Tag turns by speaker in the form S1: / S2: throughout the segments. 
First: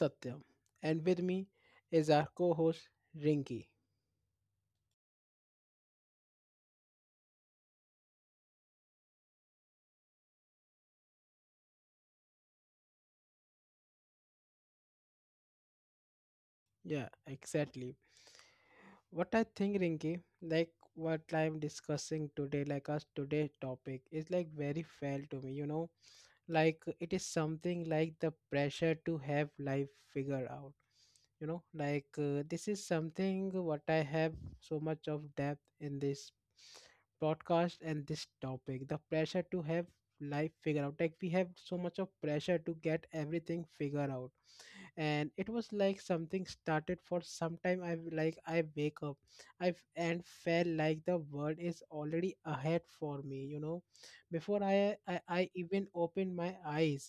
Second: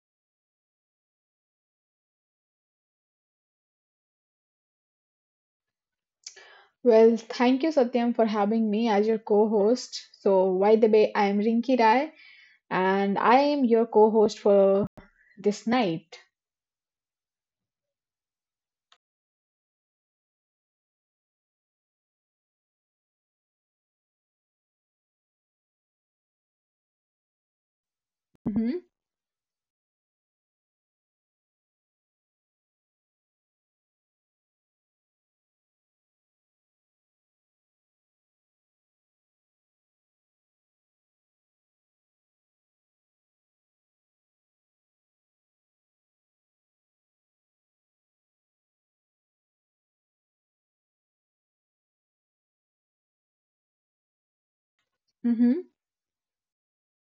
S1: Satyam, and with me is our co-host Rinki.
S2: Well, thank you, Satyam, for having me as your co host. So, by the way, I am Rinki Rai and I am your co host for this night.
S1: Yeah, exactly. What I think, Rinki, like what I'm discussing today, like us today's topic is like very fair to me, you know? Like it is something like the
S2: Mm-hmm.
S1: pressure to have life figured out, you know, like this is something what I have so much of depth in this podcast. And this topic, the pressure to have life figure out, like we have so much of pressure to get everything figured out. And it was like something started for some time. I like I wake up, I've and felt like the world is already ahead for me, you know, before I
S2: Mm-hmm.
S1: even open my eyes.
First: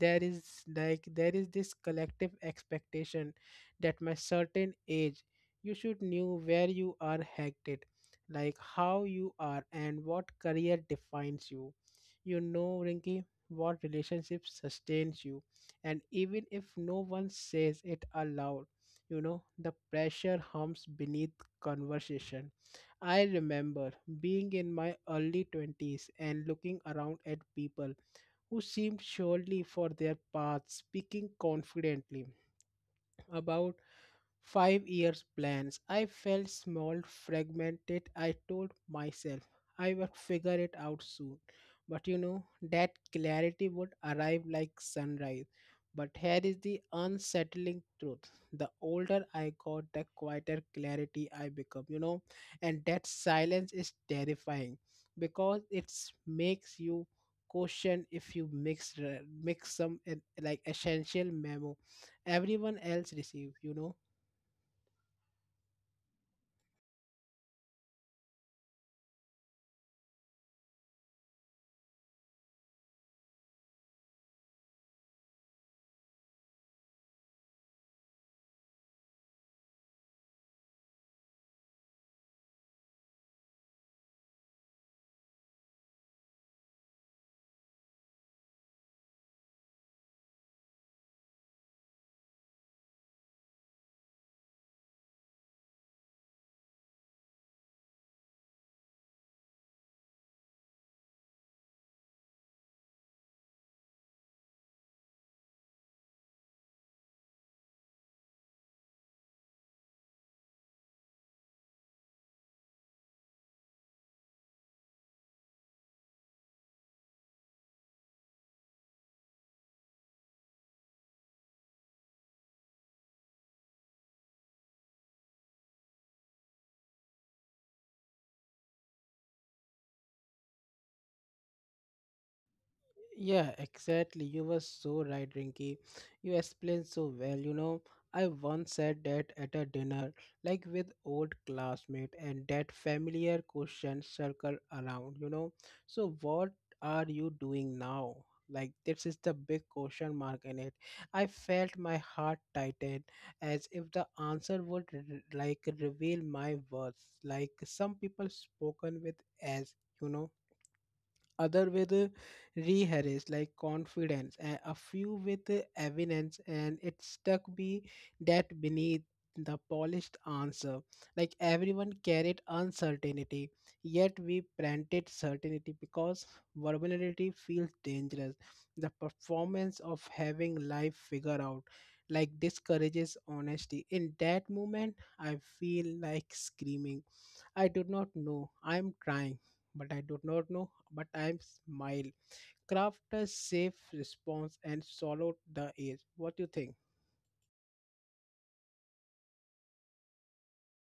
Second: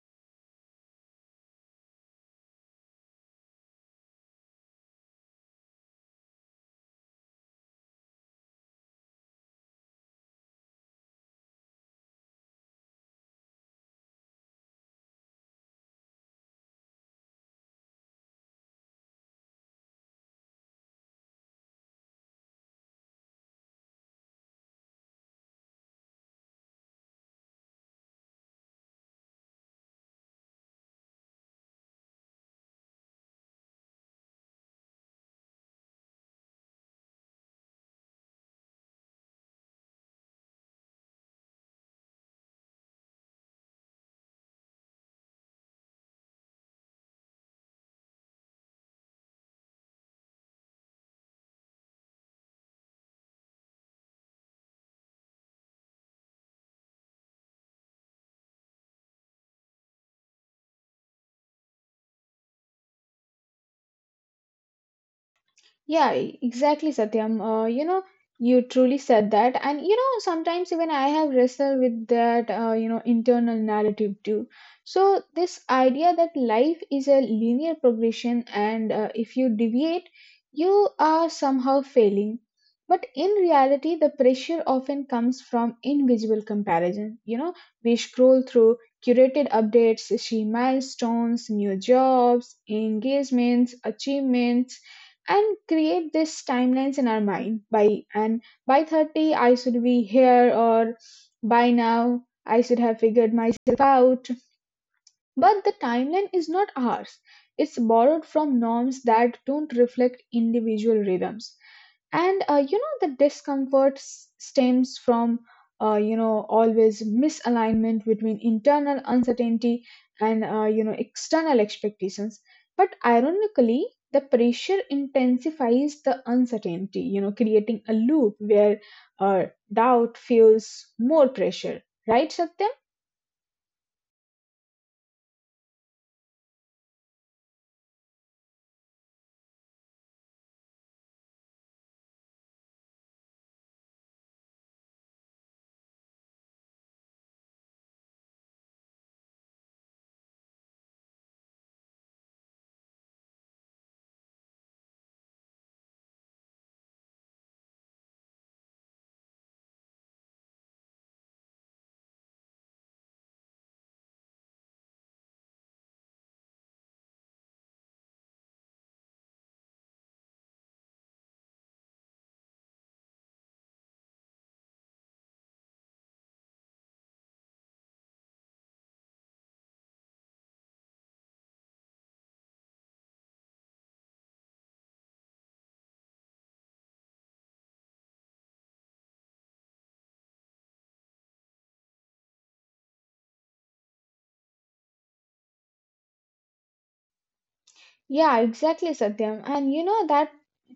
S1: There is like there is this collective expectation that my certain age you should know where you are headed, like how you are and what career defines you, you know, Rinky, what relationship sustains you. And even if no one says it aloud, you know the pressure hums beneath conversation. I remember being in my early 20s and looking around at people who seemed surely for their path, speaking confidently about 5 years plans. I felt small, fragmented. I told myself I would figure it out soon. But you know, that clarity would arrive like sunrise. But here is the unsettling truth. The older I got, the quieter clarity I become, you know, and that silence is terrifying, because it makes you question if you mix mix some like essential memo everyone else receives, you know.
S2: Yeah, exactly, Satyam. You know, you truly said that. And, you know, sometimes even I have wrestled with that, you know, internal narrative too. So, this idea that life is a linear progression, and if you deviate, you are somehow failing. But in reality, the pressure often comes from invisible comparison. You know, we scroll through curated updates, see milestones, new jobs, engagements, achievements, and create these timelines in our mind. By and by 30 I should be here, or by now I should have figured myself out. But the timeline is not ours. It's borrowed from norms that don't reflect individual rhythms. And you know, the discomfort stems from, you know, always misalignment between internal uncertainty and, you know, external expectations. But ironically, the pressure intensifies the uncertainty, you know, creating a loop where uh, doubt feels more pressure. Right, Satya?
S1: Yeah, exactly. You were so right, Rinky. You explained so well. You know, I once said that at a dinner, like with old classmate, and that familiar question circle around. You know, so what are you doing now? Like this is the big question mark in it. I felt my heart tighten as if the answer would like reveal my worth. Like some people spoken with, as you know, other with rehearse like confidence, and a few with evidence, and it stuck me that beneath the polished answer. Like everyone carried uncertainty, yet we planted certainty because vulnerability feels dangerous. The performance of having life figure out like discourages honesty. In that moment, I feel like screaming, I do not know. I am trying, but I do not know. But I am smile. Craft a safe response and swallow the air. What do you think?
S2: Yeah, exactly, Satyam. And you know that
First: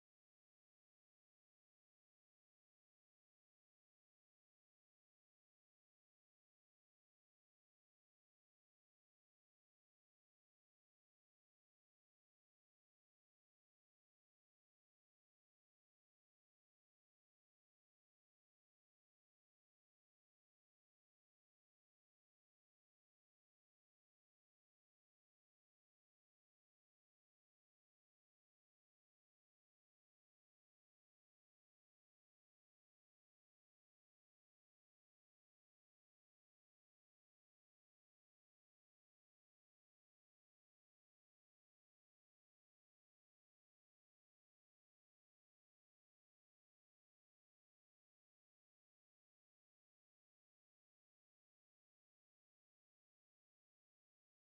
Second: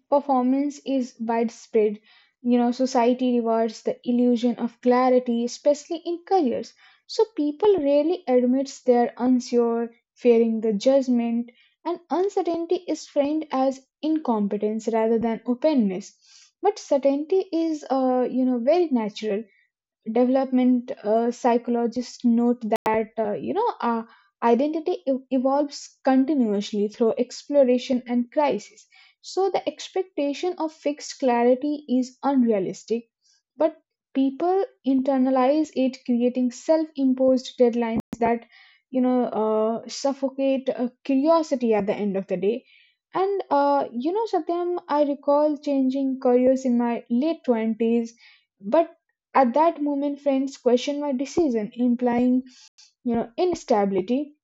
S2: performance is widespread. You know, society rewards the illusion of clarity, especially in careers. So people rarely admits they're unsure, fearing the judgment, and uncertainty is framed as incompetence rather than openness. But certainty is, you know, very natural development. Psychologists note that you know, our identity evolves continuously through exploration and crisis. So the expectation of fixed clarity is unrealistic, but people internalize it, creating self-imposed deadlines that, you know, suffocate curiosity at the end of the day. And you know, Satyam, I recall changing careers in my late 20s. But at that moment, friends questioned my decision, implying, you know, instability.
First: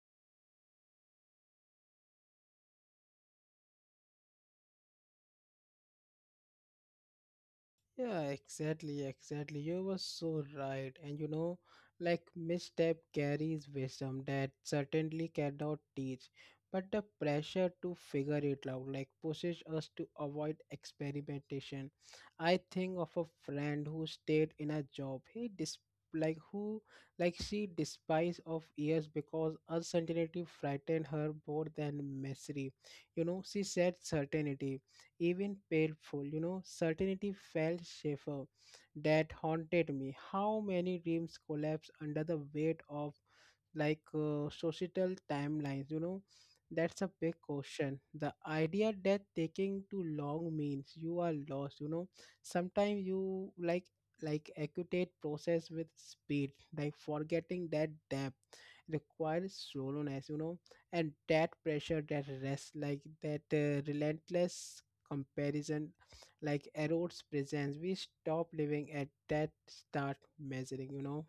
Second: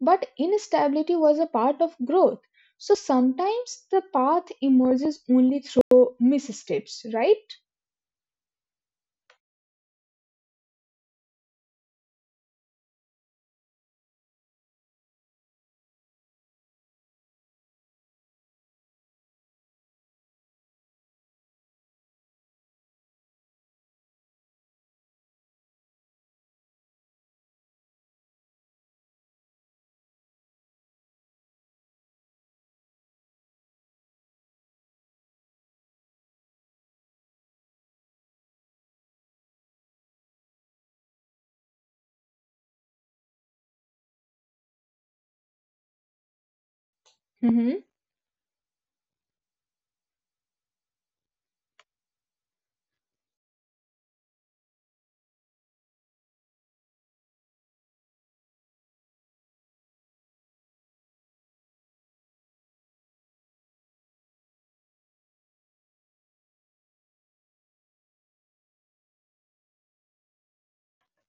S2: But instability was a part of growth. So sometimes the path emerges only through missteps, right?
S1: Yeah, exactly, exactly. You were so right. And you know, like misstep carries wisdom that certainly cannot teach. But the pressure to figure it out, like, pushes us to avoid experimentation. I think of a friend who stayed in a job. He dis like who like she despised of years because uncertainty frightened her more than misery. You know, she said certainty, even painful, you know, certainty felt safer. That haunted me. How many dreams collapse under the weight of like societal timelines, you know? That's a big
S2: Mm-hmm.
S1: question, the idea that taking too long means you are lost, you know. Sometimes you like equate process with speed, like forgetting that depth requires slowness, you know. And that pressure, that rest, like that relentless comparison, like erodes presence. We stop living at that start measuring, you know.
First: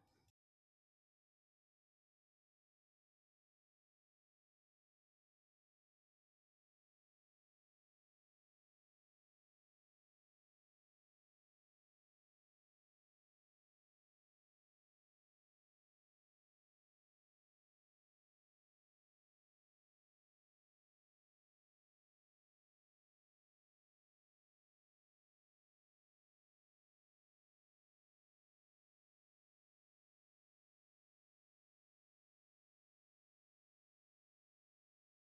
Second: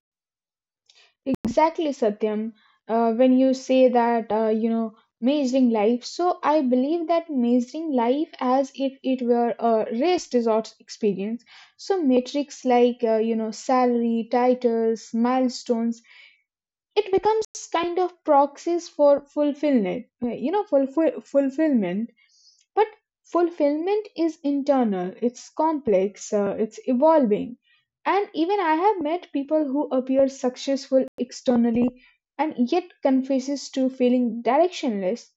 S2: Exactly, Satyam. When you say that, you know, measuring life, so I believe that measuring life as if it were a race resort experience. So metrics like, you know, salary, titles, milestones, it becomes kind of proxies for fulfillment. You know, fulfillment, but fulfillment is internal. It's complex, it's evolving. And even I have met people who appear successful externally and yet confesses to feeling directionless.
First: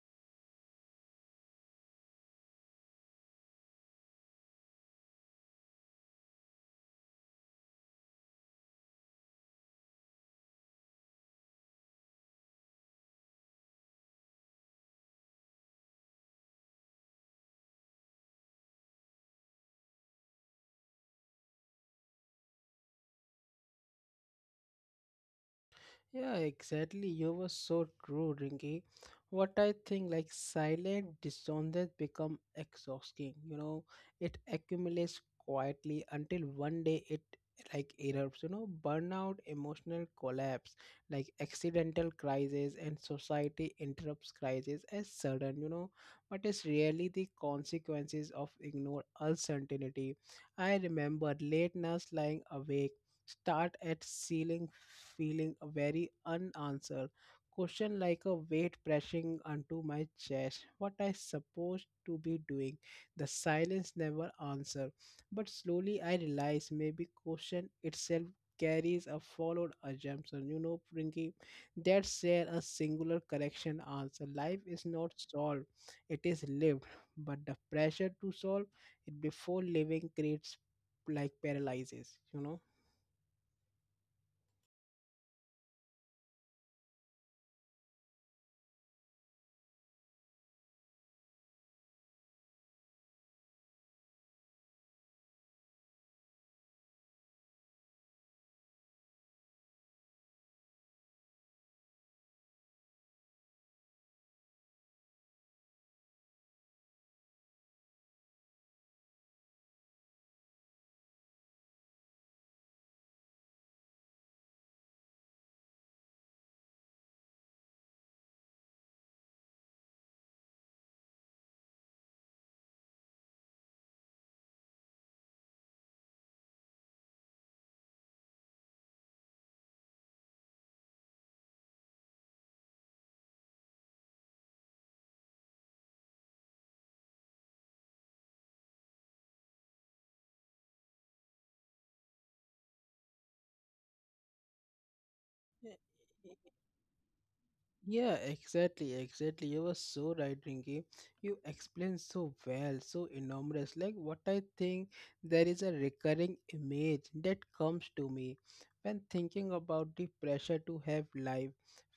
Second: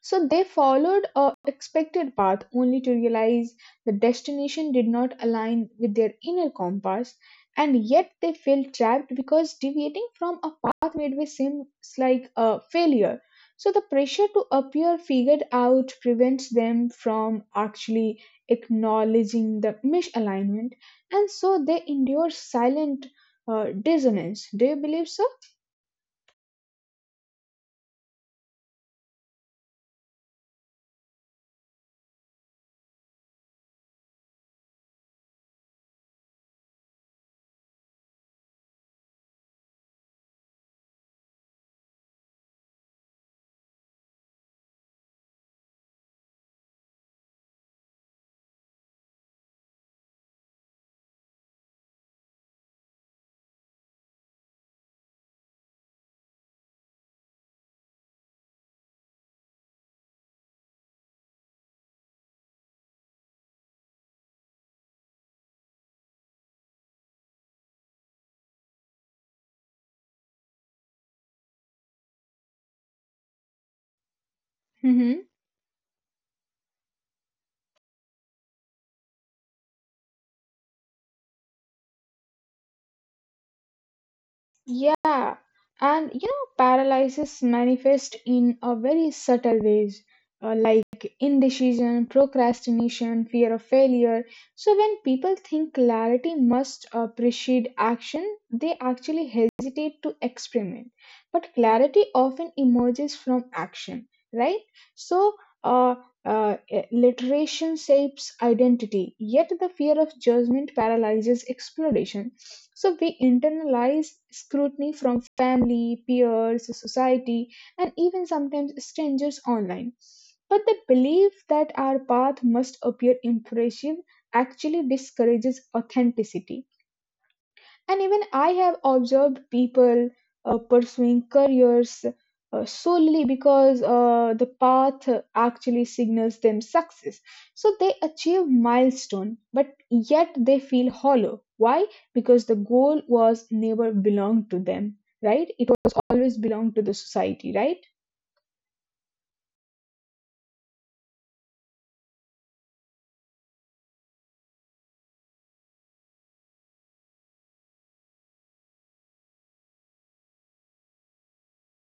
S2: So they followed a expected path only to realize the destination did not align with their inner compass. And yet they felt trapped because deviating from a path midway seems like a failure. So the pressure to appear figured out prevents them from actually acknowledging the misalignment, and so they endure silent dissonance. Do you believe so?
S1: Yeah, exactly. You were so true, Ringy. What I think, like silent dissonance become exhausting. You know, it accumulates quietly until one day it like erupts. You know, burnout, emotional collapse, like accidental crisis, and society interrupts crisis as sudden. You know, but it's really the consequences of ignore uncertainty. I remember late nights lying awake, start at ceiling, feeling very unanswered. Question like a weight pressing onto my chest. What I supposed to be doing. The silence never answer. But slowly I realize maybe question itself carries a followed assumption. You know, Prinky, that share a singular correction answer. Life is not solved, it is lived. But the pressure to solve it before living creates like paralyzes, you know.
S2: Yeah, and you know, paralysis manifests in a very subtle ways, like indecision, procrastination, fear of failure. So when people think clarity must precede action, they actually hesitate to experiment. But clarity often emerges from action, right? So. Uh, literation shapes identity, yet the fear of judgment paralyzes exploration. So we internalize scrutiny from family, peers, society, and even sometimes strangers online. But the belief that our path must appear impressive actually discourages authenticity. And even I have observed people pursuing careers solely because the path actually signals them success. So they achieve milestone, but yet they feel hollow. Why? Because the goal was never belonged to them, right? It
S1: Y-
S2: was
S1: y-
S2: always belonged to the society, right?
S1: Yeah, exactly, exactly. You were so right, Rinki. You explained so well, so enormous. Like what I think, there is a recurring image that comes to me when thinking about the pressure to have life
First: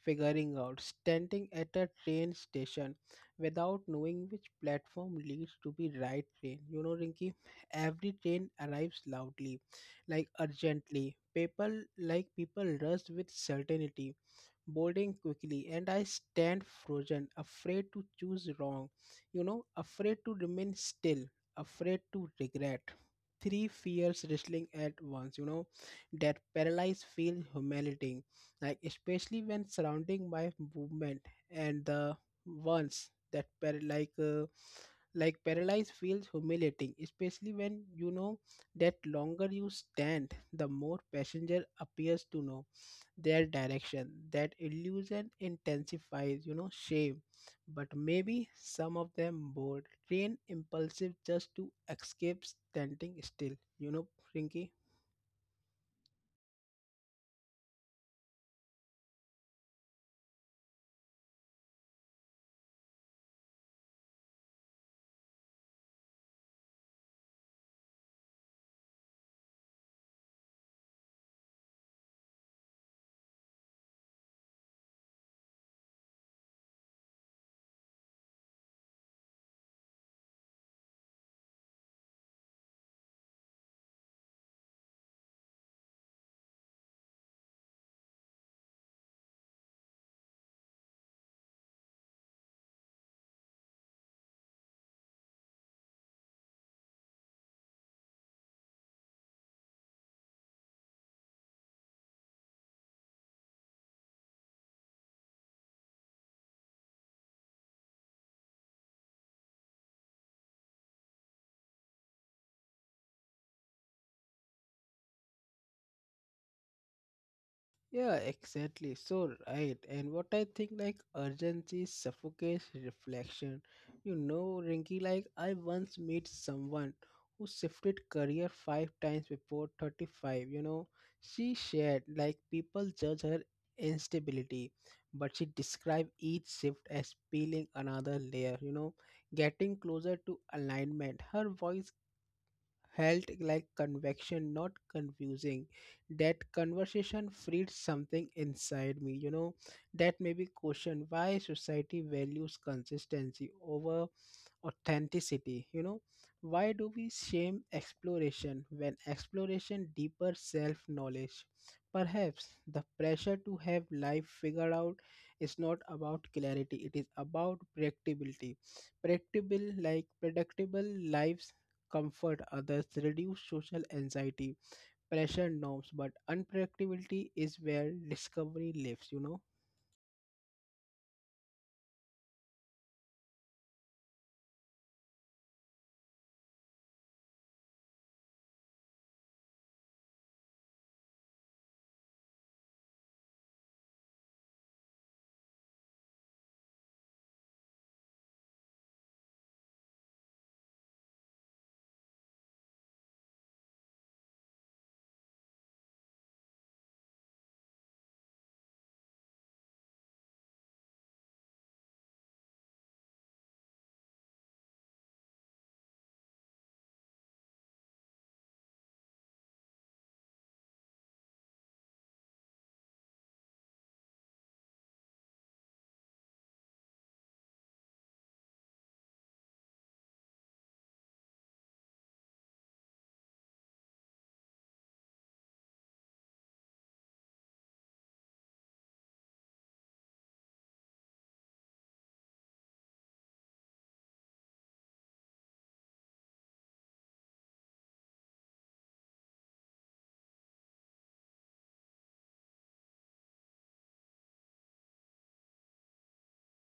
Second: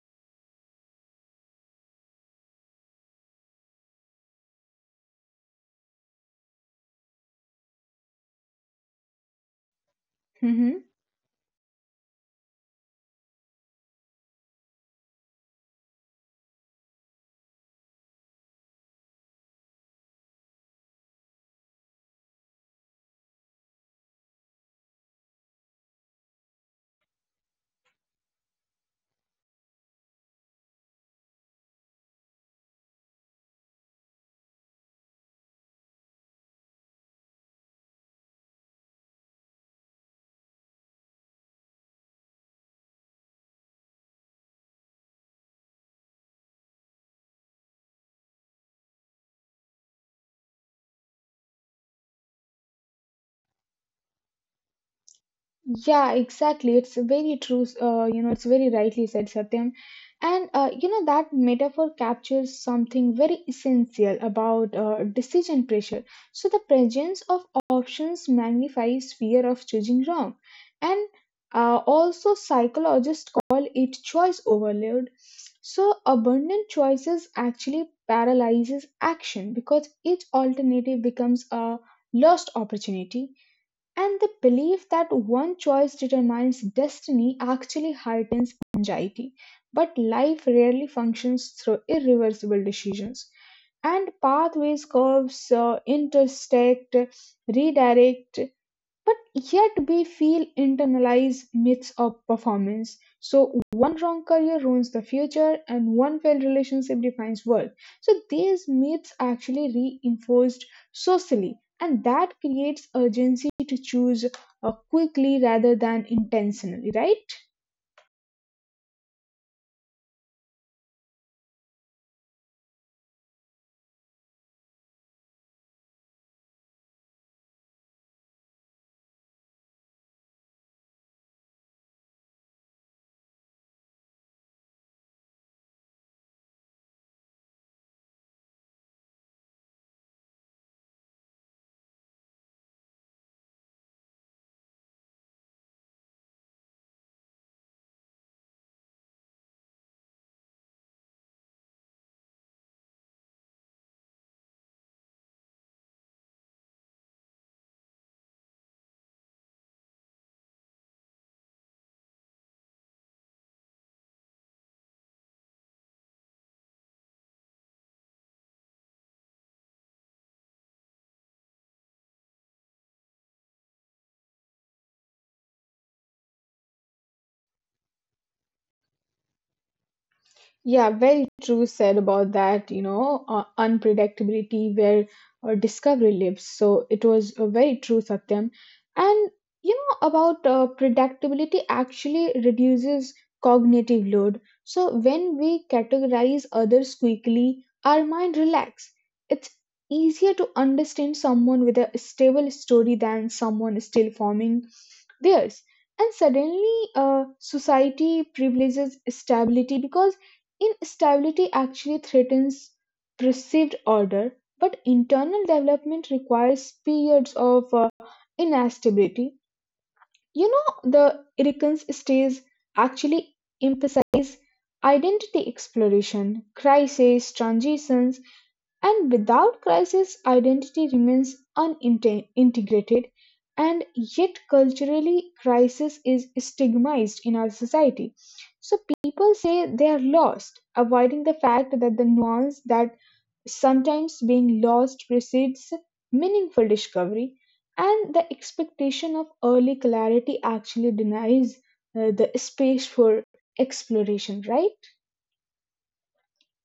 S1: figuring out, standing at a train station without knowing which platform leads to the right train. You know, Rinki, every train arrives loudly, like
S2: Mm-hmm.
S1: urgently. People rush with certainty, boarding quickly, and I stand frozen, afraid to choose wrong, you know, afraid to remain still, afraid to regret. Three fears wrestling at once, you know, that paralyzed feel humiliating, like especially when surrounding my movement. And the ones that like paralyzed feels humiliating, especially when you know that longer you stand, the more passenger appears to know their direction. That illusion intensifies, you know, shame. But maybe some of them bold, train impulsive just to escape standing still, you know, Rinky.
S2: Yeah, exactly. It's very true. You know, it's very rightly said, Satyam. And you know, that metaphor captures something very essential about decision pressure. So the presence of options magnifies fear of choosing wrong, and also psychologists call it choice overload. So abundant choices actually paralyzes action because each alternative becomes a lost opportunity, and the belief that one choice determines destiny actually heightens anxiety. But life rarely functions through irreversible decisions. And pathways, curves, intersect, redirect, but yet we feel internalized myths of performance. So one wrong career ruins the future and one failed relationship defines worth. So these myths actually reinforced socially, and that creates urgency to choose quickly rather than intentionally, right?
S1: Yeah, exactly. So right. And what I think, like urgency suffocates reflection. You know, Rinky, like I once met someone who shifted career 5 times before 35. You know, she shared like people judge her instability, but she described each shift as peeling another layer, you know, getting closer to alignment. Her voice held like convection, not confusing. That conversation freed something inside me, you know, that maybe question why society values consistency over authenticity, you know. Why do we shame exploration when exploration deeper self knowledge? Perhaps the pressure to have life figured out is not about clarity, it is about predictability. Predictable like predictable lives comfort others, reduce social anxiety, pressure norms, but unpredictability is where discovery lives, you know.
S2: Yeah, very true said about that, you know, unpredictability where discovery lives. So it was a very true, Satyam. And, you know, about predictability actually reduces cognitive load. So when we categorize others quickly, our mind relax. It's easier to understand someone with a stable story than someone still forming theirs. And suddenly, society privileges stability because instability actually threatens perceived order, but internal development requires periods of instability. You know, the Irkans stays actually emphasize identity exploration, crisis, transitions, and without crisis, identity remains unintegrated, and yet culturally, crisis is stigmatized in our society. So people say they are lost, avoiding the fact that the nuance that sometimes being lost precedes meaningful discovery, and the expectation of early clarity actually denies the space for exploration, right?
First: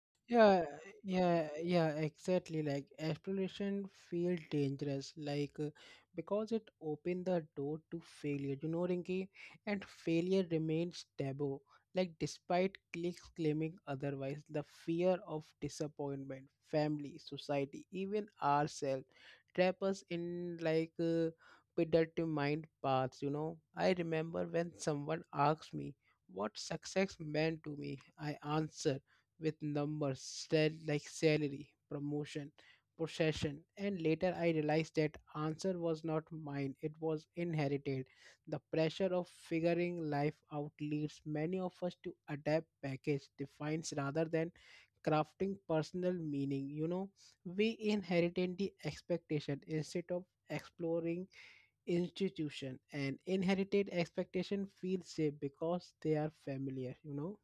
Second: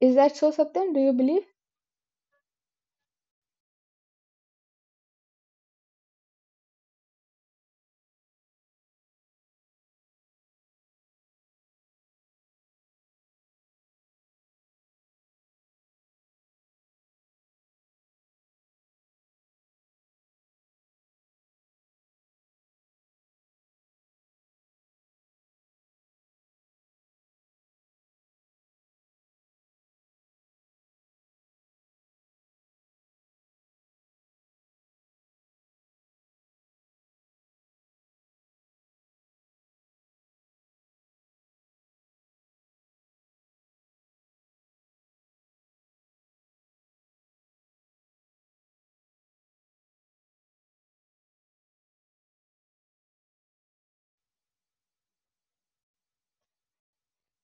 S2: Is that so,
S1: Yeah,
S2: Satyam? Do you believe?
S1: yeah, yeah, exactly. Like exploration feel dangerous, like because it opened the door to failure. You know, Rinki, and failure remains taboo. Like despite cliques claiming otherwise, the fear of disappointment, family, society, even ourselves, trap us in like predetermined paths. You know, I remember when someone asked me what success meant to me, I answered with numbers, like salary, promotion, possession, and later I realized that answer was not mine, it was inherited. The pressure of figuring life out leads many of us to adapt package defines rather than crafting personal meaning. You know, we inherited the expectation instead of exploring institution, and inherited expectation feels safe because they are familiar, you know.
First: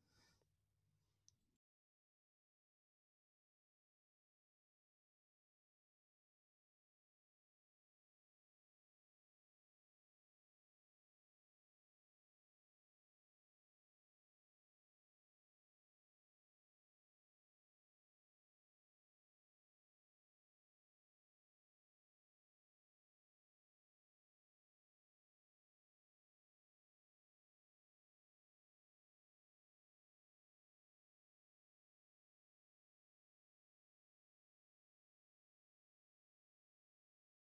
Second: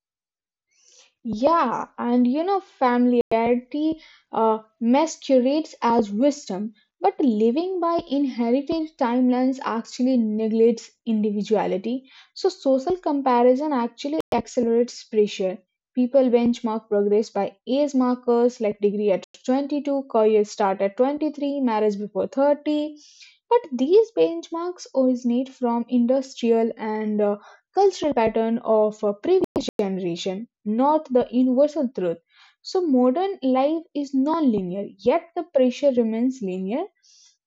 S2: Yeah, and you know, familiarity masquerades as wisdom, but living by inherited timelines actually neglects individuality. So, social comparison actually accelerates pressure. People benchmark progress by age markers like degree at 22, career start at 23, marriage before 30. But these benchmarks originate from industrial and cultural pattern of previous generation, not the universal truth. So, modern life is non linear, yet the pressure remains linear.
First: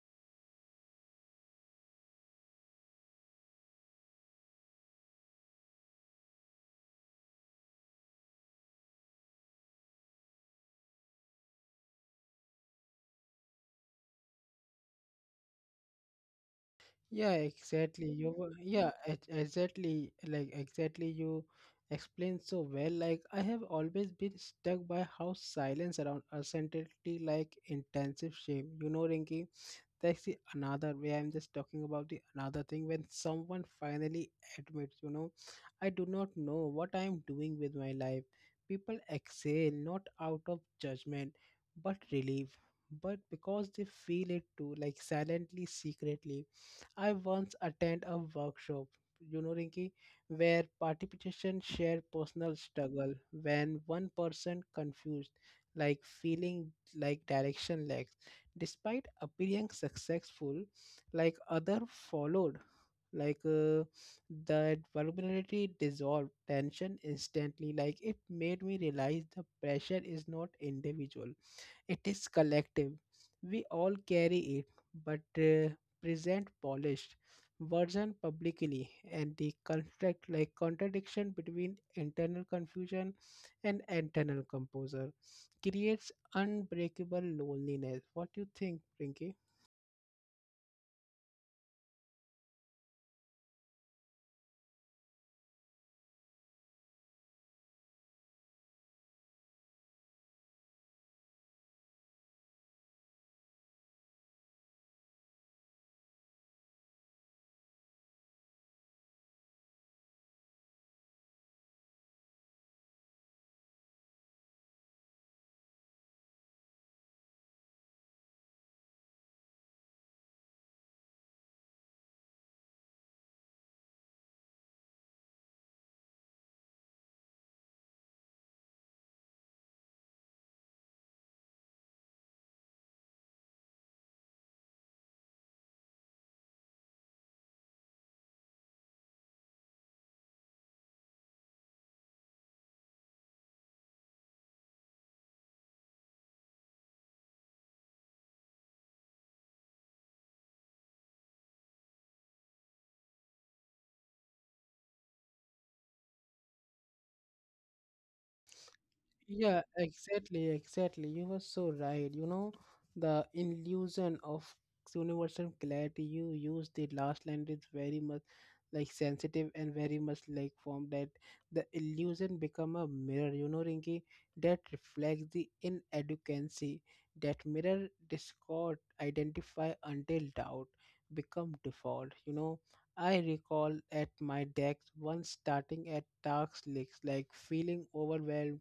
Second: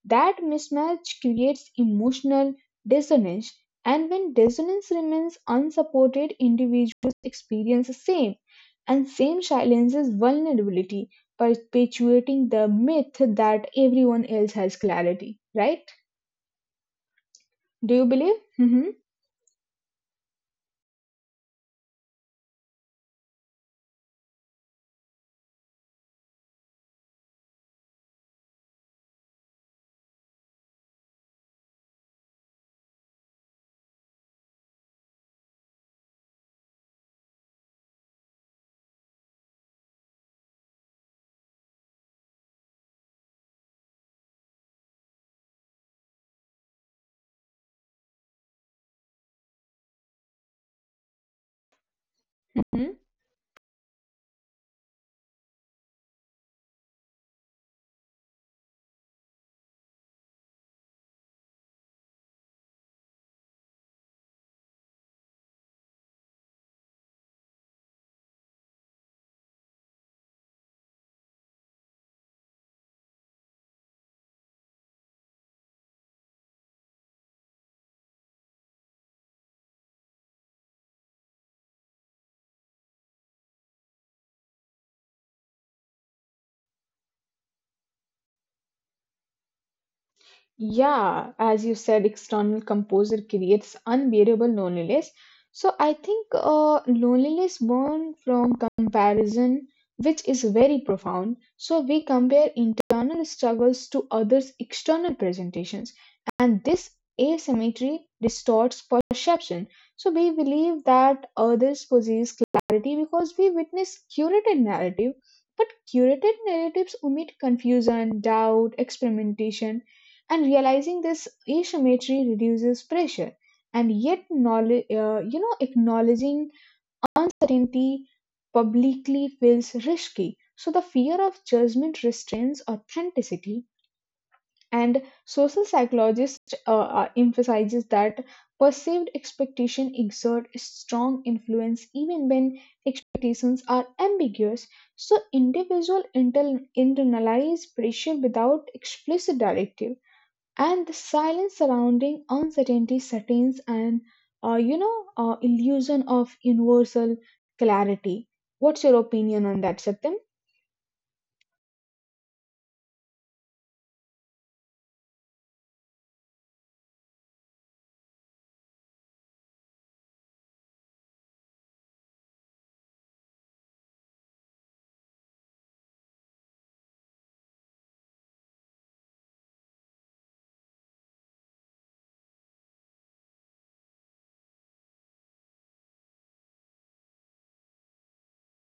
S2: That mismatch creates emotional dissonance, and when dissonance remains unsupported, individuals experience the same, and same silences vulnerability, perpetuating the myth that everyone else has clarity. Right?
S1: Yeah,
S2: Do you
S1: exactly.
S2: believe?
S1: You were,
S2: Hmm.
S1: yeah, exactly. Like, exactly. You explained so well. Like, I have always been stuck by how silence around uncertainty, like intensive shame. You know, Rinky, that's the another way. I'm just talking about the another thing when someone finally admits, you know, I do not know what I'm doing with my life. People exhale, not out of judgment, but relief, but because they feel it too, like silently, secretly. I once attend a workshop, you know, Rinki, where participants share personal struggle. When one person confused, like feeling like direction lacks, despite appearing successful, like other followed, like that vulnerability dissolved tension instantly. Like it made me realize the pressure is not individual, it is collective. We all carry it, but present polished version publicly, and the contract like contradiction between internal confusion and internal composure creates unbreakable loneliness. What do you think, Rinky?
S2: Yeah, as you said, external composer creates unbearable loneliness. So I think loneliness born from comparison, which is very profound. So we compare internal struggles to others' external presentations, and this asymmetry distorts perception. So we believe that others possess clarity because we witness curated narrative, but curated narratives omit confusion, doubt, experimentation, and realizing this asymmetry reduces pressure. And yet knowledge, you know, acknowledging uncertainty publicly feels risky, so the fear of judgment restrains authenticity. And social psychologist emphasizes that perceived expectation exert a strong influence even when expectations are ambiguous. So individual internalize pressure without explicit directive, and the silence surrounding uncertainty sustains an you know, illusion of universal clarity. What's your opinion
S1: Yeah,
S2: on that, Satyam?
S1: exactly, exactly. You were so right. You know, the illusion of universal clarity you used the last line is very much like sensitive and very much like form that the illusion become a mirror, you know, Rinki, that reflects the inadequacy. That mirror discord identify until doubt become default, you know. I recall at my desk once starting at dark lakes, like feeling overwhelmed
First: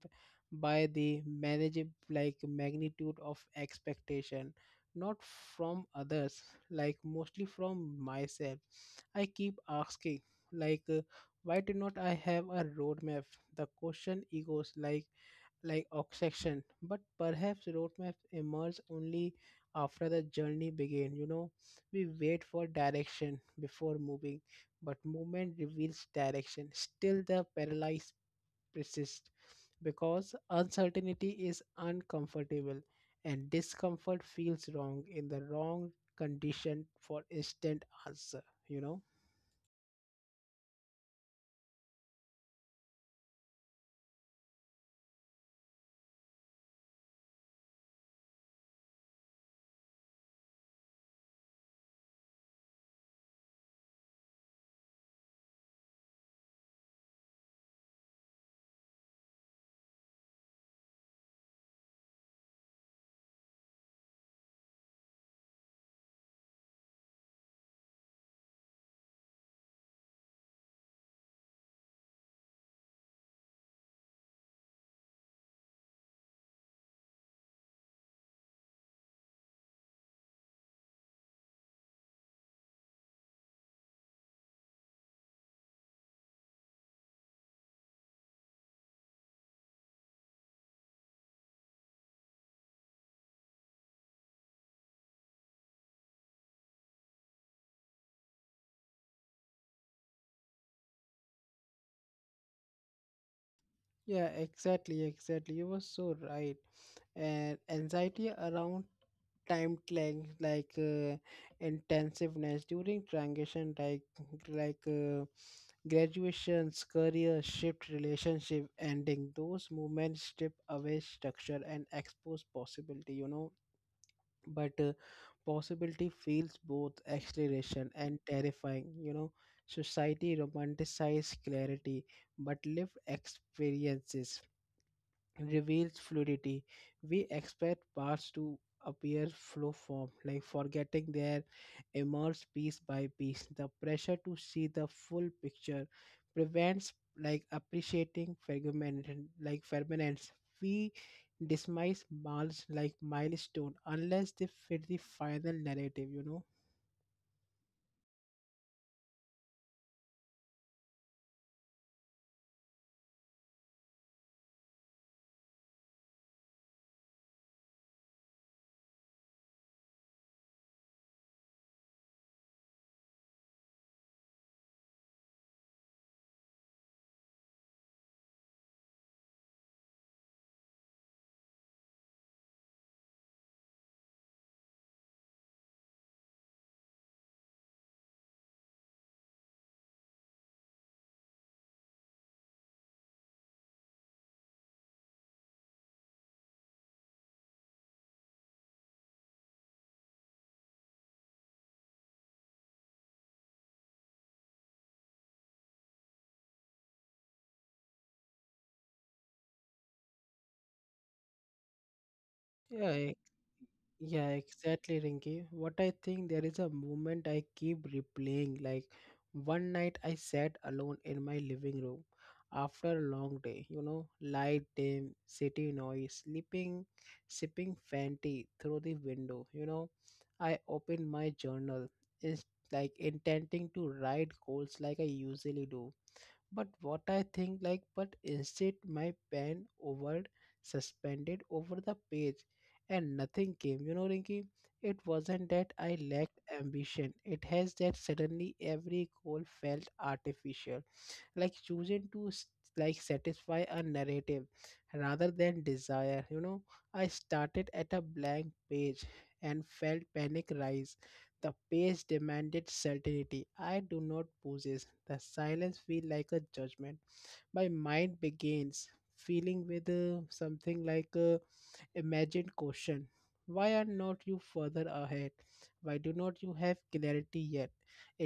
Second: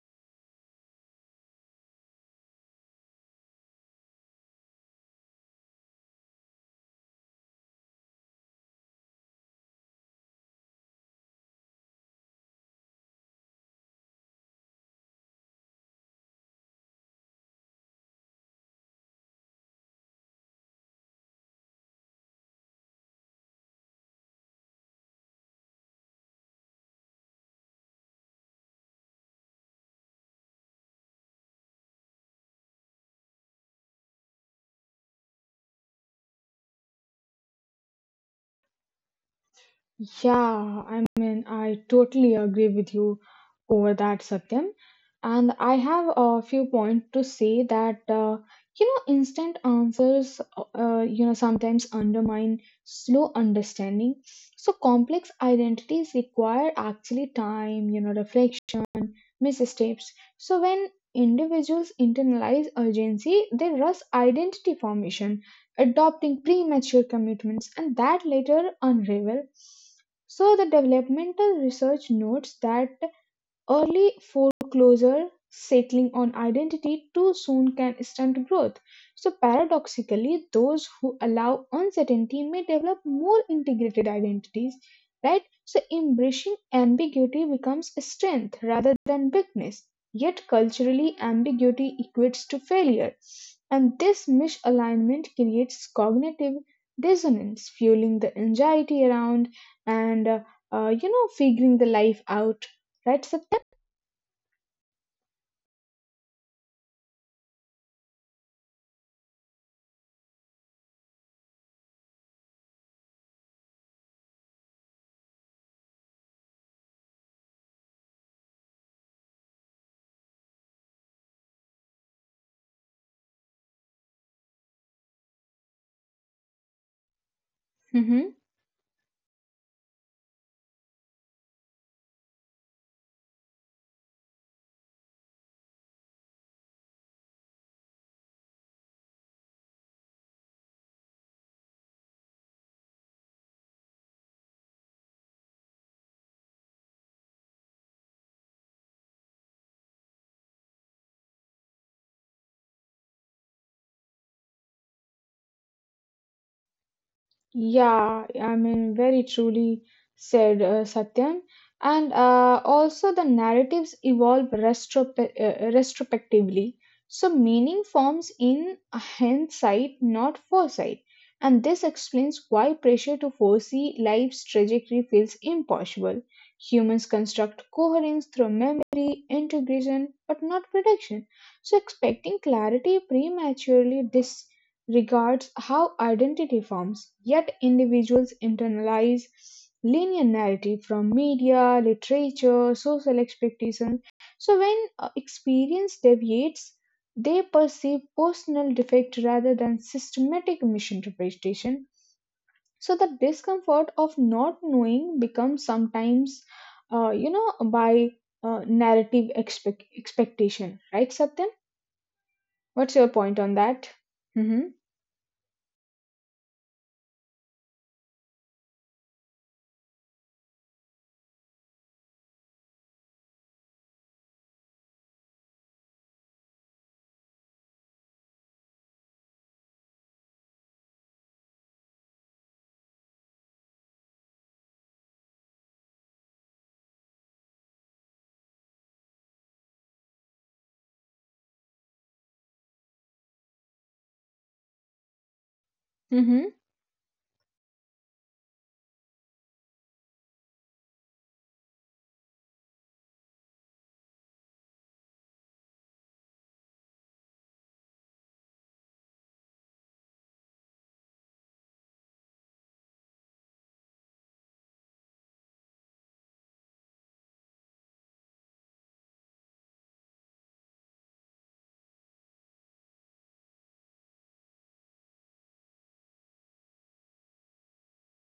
S1: by the manageable like magnitude of expectation, not from others, like mostly from myself. I keep asking, like why did not I have a roadmap. The question echoes like obsession. But perhaps roadmaps emerge only after the journey begin, you know. We wait for direction before moving, but movement reveals direction. Still the paralyzed persist, because uncertainty is uncomfortable, and discomfort feels wrong in the wrong condition for instant answer, you know.
S2: Yeah, I mean, I totally agree with you over that, Satyam. And I have a few points to say that, you know, instant answers, you know, sometimes undermine slow understanding. So complex identities require actually time, you know, reflection missteps. So, when individuals internalize urgency, they rush identity formation, adopting premature commitments, and that later unravel. So, the developmental research notes that early foreclosure settling on identity too soon can stunt growth. So, paradoxically, those who allow uncertainty may develop more integrated identities, right? So, embracing ambiguity becomes a strength rather than weakness. Yet, culturally, ambiguity equates to failure. And this misalignment creates cognitive dissonance, fueling the anxiety around and, you know, figuring the life out, right? So.
S1: Yeah, exactly, exactly. You were so right. And anxiety around time length, like intensiveness during transition, like graduations, career shift, relationship ending, those movements strip away structure and expose possibility, you know. But possibility feels both exhilaration and
S2: Mm-hmm.
S1: terrifying, you know. Society romanticizes clarity, but lived experiences reveals fluidity. We expect parts to appear flow form, like forgetting their emerge piece by piece. The pressure to see the full picture prevents like appreciating fragment like permanence. We dismiss milestone unless they fit the final narrative, you know.
S2: Yeah, I mean, very truly said, Satyam. And also, the narratives evolve retrospectively. So, meaning forms in hindsight, not foresight. And this explains why pressure to foresee life's trajectory feels impossible. Humans construct coherence through memory, integration, but not prediction. So, expecting clarity prematurely regards how identity forms, yet individuals internalize linear narrative from media, literature, social expectations. So when experience deviates, they perceive personal defect rather than systematic misinterpretation. So the discomfort of not knowing becomes sometimes, you know, by narrative expectation, right, Satyam? What's your
S1: Yeah,
S2: point on that?
S1: yeah,
S2: Mm-hmm.
S1: exactly, Rinki. What I think, there is a moment I keep replaying. Like one night I sat alone in my living room after a long day, you know, light dim, city noise, sleeping, sipping Fenty through the window, you know. I opened my journal, is like intending to write goals like I usually do. But what I think like, but instead my pen over suspended over the page and nothing came. You know, Rinky, it wasn't that I lacked
S2: Mm-hmm.
S1: ambition. It has that suddenly every goal felt artificial, like choosing to like satisfy a narrative rather than desire, you know. I started at a blank page and felt panic rise. The page demanded certainty I do not possess. The silence feel like a judgment. My mind begins feeling with something like imagined question: why are not you further ahead, why do not you have clarity yet.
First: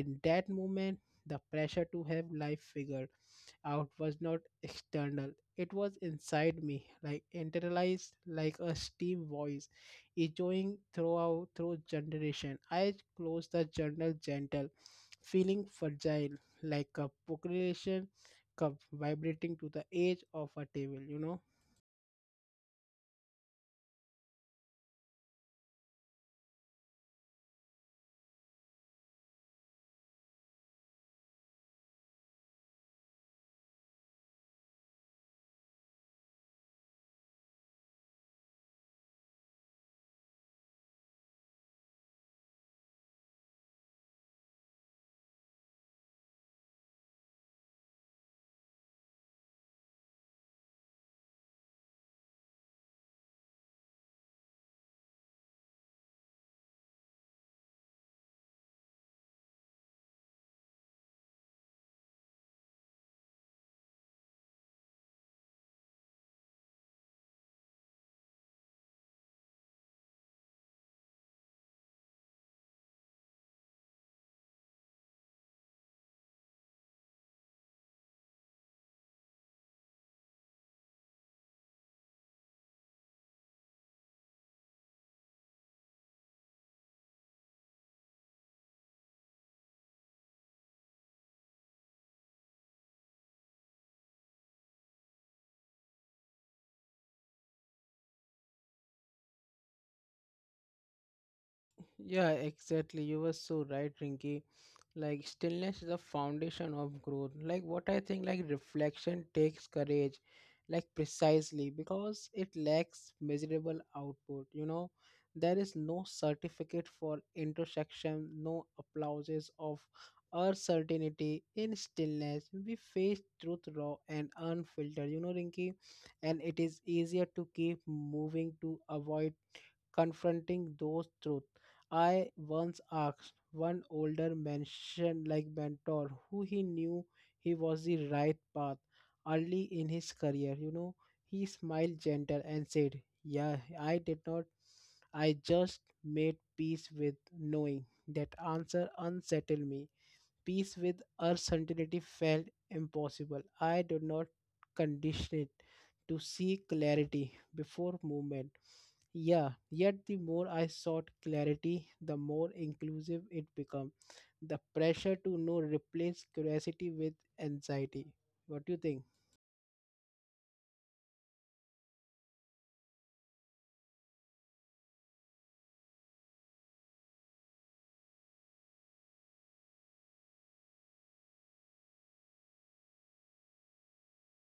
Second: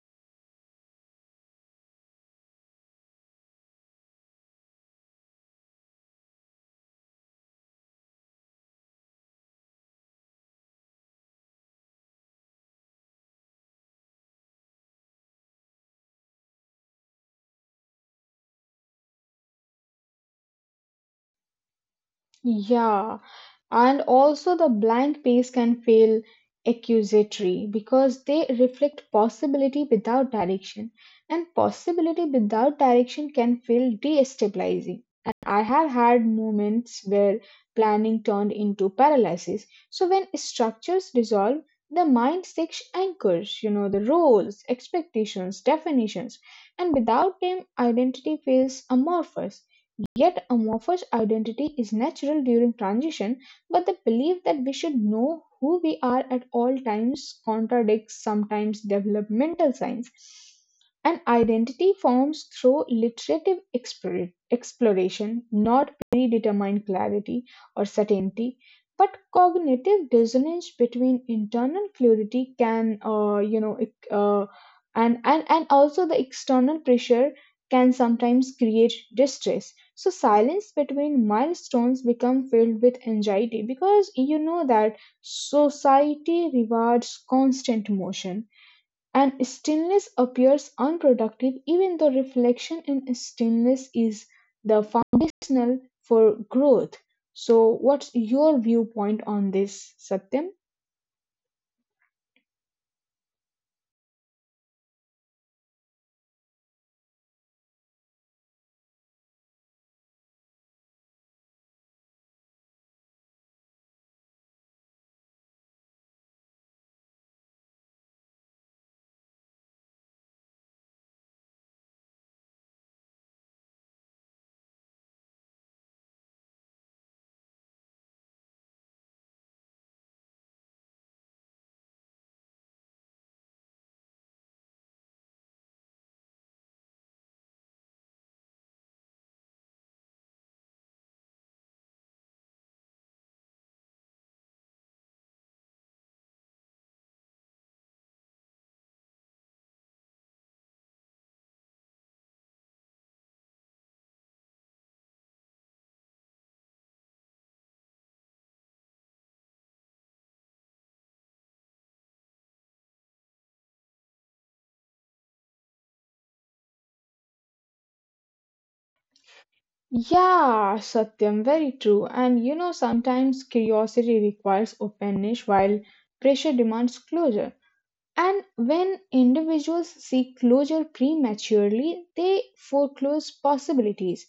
S1: In that moment, the pressure to have life figured out was not external. It was inside me, like internalized like a steam voice echoing throughout through generation. I closed the journal gentle, feeling fragile, like a population cup vibrating to the edge of a table, you know.
S2: Yeah. And also the blank page can feel accusatory because they reflect possibility without direction, and possibility without direction can feel destabilizing. And I have had moments where planning turned into paralysis. So when structures dissolve, the mind seeks anchors, you know, the roles, expectations, definitions, and without them identity feels amorphous. Yet amorphous identity is natural during transition, but the belief that we should know who we are at all times contradicts sometimes developmental science. An identity forms through literative exploration, not predetermined clarity or certainty. But cognitive dissonance between internal clarity can, and also the external pressure can sometimes create distress. So silence between milestones become filled with anxiety because you know that society rewards constant motion, and stillness appears unproductive even though reflection in stillness is the foundational for growth. So what's your viewpoint on this, Satyam?
S1: Yeah, exactly. You were so right, Rinky. Like stillness is the foundation of growth. Like reflection takes courage, like precisely because it lacks measurable output. You know, there is no certificate for introspection, no applauses of our certainty in stillness. We face truth raw and unfiltered. You know, Rinky, and it is easier to keep moving to avoid confronting those truths. I once asked one older mentioned like mentor who he knew he was the right path early in his career. You know, he smiled gentle and said, Yeah, I did not. I just made peace with knowing that answer unsettled me. Peace with uncertainty felt impossible. I did not condition it to seek clarity before movement. Yeah, yet the more I sought clarity, the more inclusive it became. The pressure to know replaced curiosity with anxiety. What do you think?
S2: Yeah, Satyam, very true. And you know, sometimes curiosity requires openness while pressure demands closure. And when individuals seek closure prematurely, they foreclose possibilities.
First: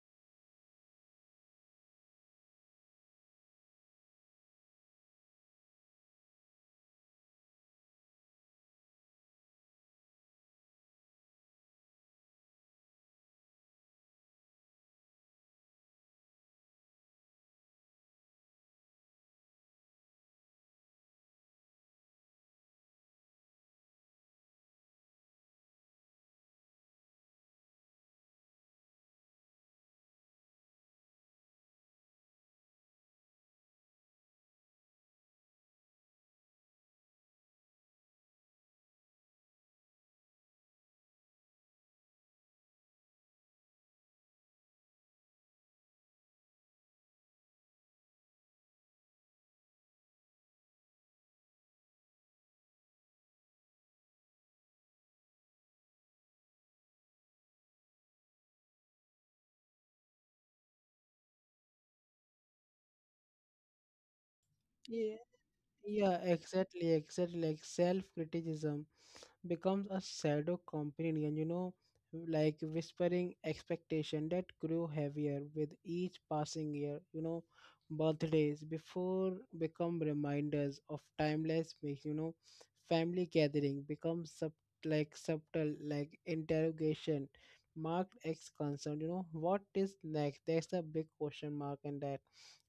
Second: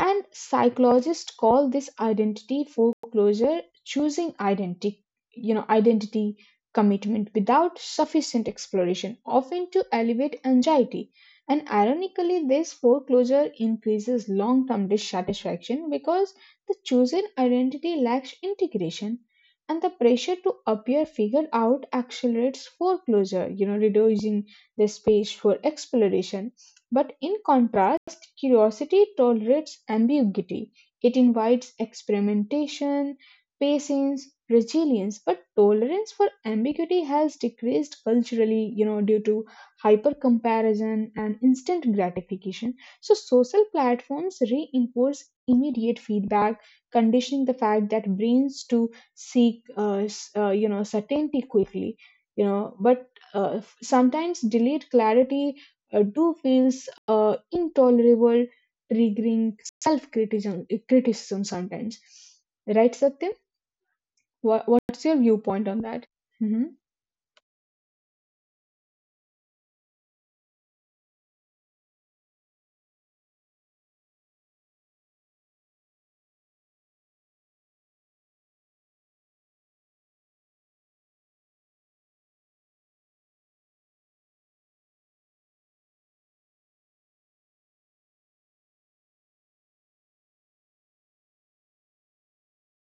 S2: And psychologists call this identity foreclosure, choosing identity, you know, identity commitment without sufficient exploration, often to alleviate anxiety. And ironically, this foreclosure increases long term dissatisfaction because the chosen identity lacks integration. And the pressure to appear figured out accelerates foreclosure, reducing the space for exploration, but in contrast, curiosity tolerates ambiguity. It invites experimentation, patience, resilience, but tolerance for ambiguity has decreased culturally, due to hyper comparison and instant gratification. So, social platforms reinforce immediate feedback, conditioning the fact that brains to seek, certainty quickly. But uh, sometimes delayed clarity do feels intolerable, triggering self-criticism criticism sometimes. Right, Satyam? What's your viewpoint on that?
S1: Yeah,
S2: Mm-hmm.
S1: exactly, exactly. Like self-criticism becomes a shadow companion, you know, like whispering expectation that grew heavier with each passing year. You know, birthdays before become reminders of timeless make, you know, family gathering becomes sub like subtle like interrogation marked X concern, you know, what is next? That's a big question mark in that.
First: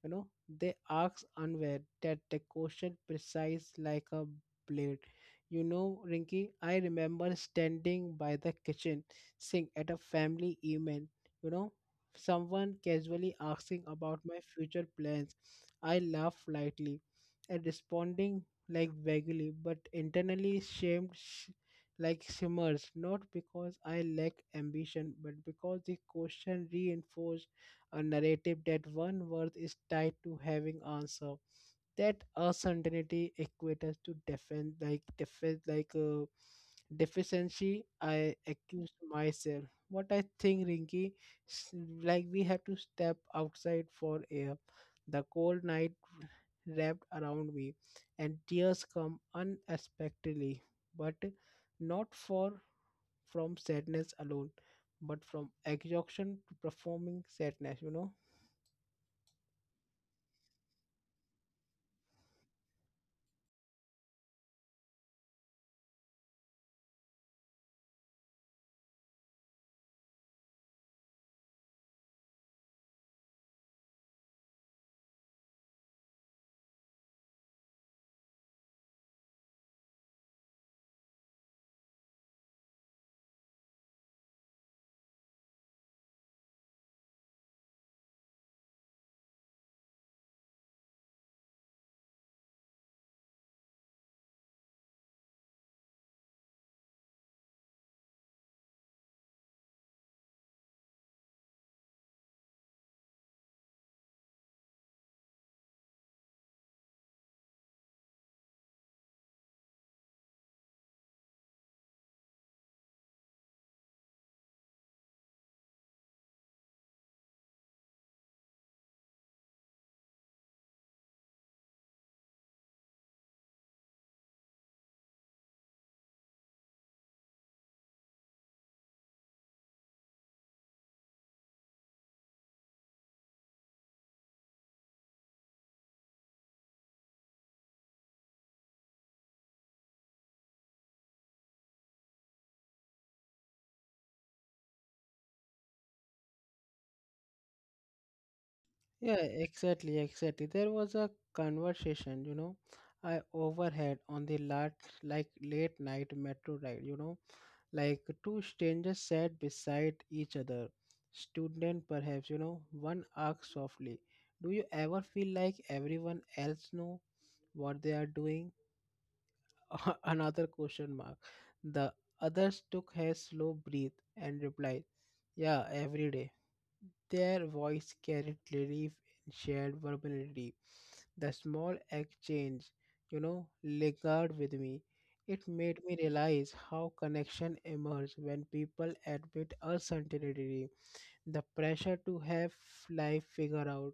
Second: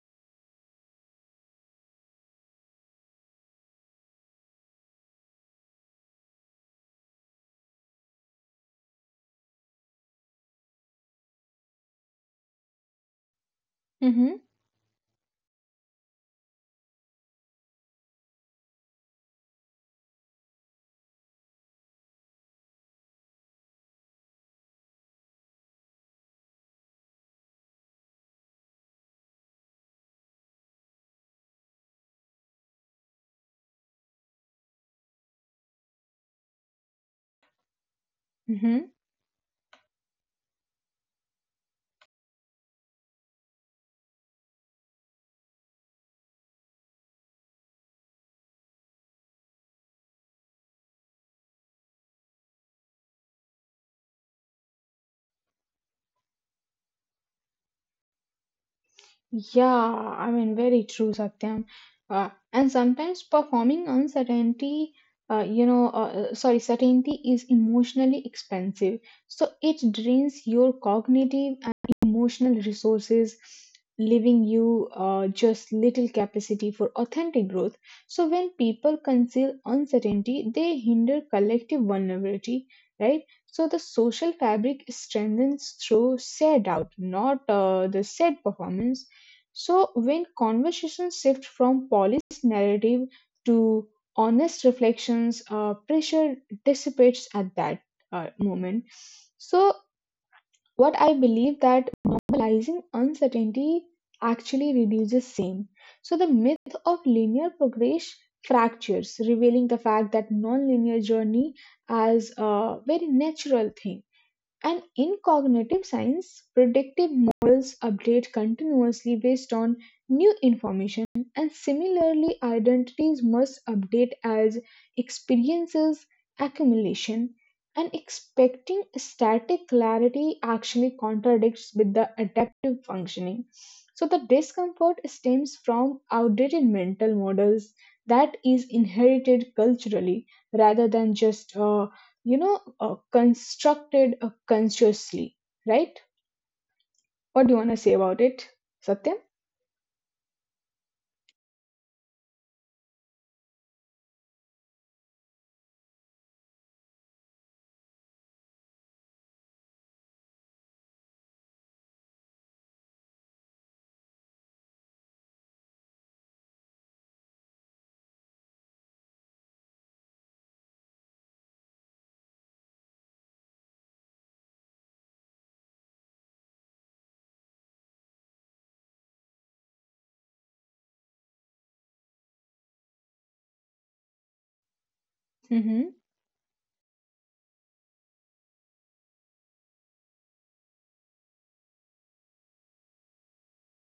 S1: You know, they asked unaware that the question precise like a blade. You know, Rinky, I remember standing by the kitchen sink at a family event, you know, someone casually asking about
S2: Mm-hmm.
S1: my future plans. I laughed lightly and responding like vaguely, but internally shamed like shimmers, not because I lack ambition, but because the question reinforced a narrative that one worth is tied to having answer. That uncertainty equates to defend like deficiency. I accused
S2: Mm-hmm.
S1: myself. What I think, Rinky, s- like we have to step outside for air. The cold night wrapped around me, and tears come unexpectedly, but not for from sadness alone, but from exhaustion to performing sadness. You know.
S2: Yeah, I mean, very true, Satyam. And sometimes performing uncertainty, sorry, certainty is emotionally expensive. So it drains your cognitive and emotional resources, leaving you just little capacity for authentic growth. So when people conceal uncertainty, they hinder collective vulnerability, right? So the social fabric strengthens through shared doubt, not the shared performance. So, when conversations shift from polished narrative to honest reflections, pressure dissipates at that moment. So, what I believe that normalizing uncertainty actually reduces shame. So, the myth of linear progress fractures, revealing the fact that nonlinear journey as a very natural thing, and in cognitive science, predictive models update continuously based on new information, and similarly, identities must update as experiences accumulation. And expecting static clarity actually contradicts with the adaptive functioning. So, the discomfort stems from outdated mental models that is inherited culturally rather than just constructed consciously, right? What do you want to say about it,
S1: Yeah,
S2: Satyam?
S1: exactly, exactly. There was a conversation, you know, I overheard on the late, like late night metro ride, you know, like two strangers sat beside each other. Student perhaps, you know, one asked softly, do you ever feel like everyone else know what they are doing? Another question mark. The others took a slow breath and replied, yeah, every day. Their voice carried relief in shared vulnerability. The small exchange, you know, lingered with me. It made me
S2: Mm-hmm.
S1: realize how connection emerges when people admit uncertainty. The pressure to have life figured out,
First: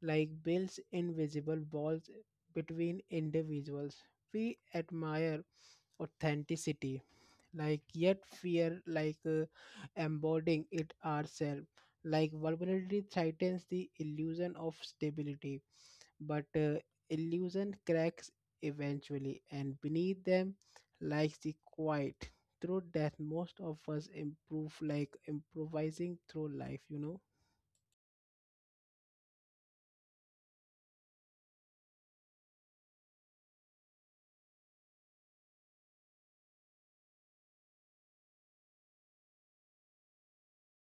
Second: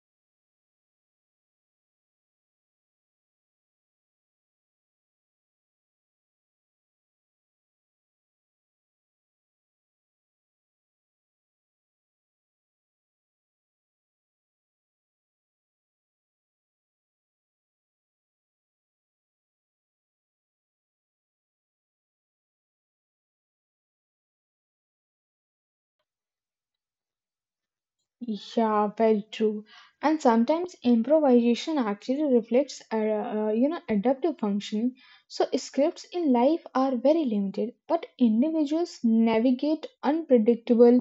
S1: like builds invisible walls between individuals. We admire authenticity, like yet fear like embodying it ourselves, like vulnerability threatens the illusion of stability, but illusion cracks eventually, and beneath them lies the quiet through that most of us improve like improvising through life, you know.
S2: Yeah, very true. And sometimes improvisation actually reflects, adaptive function. So scripts in life are very limited, but individuals navigate unpredictable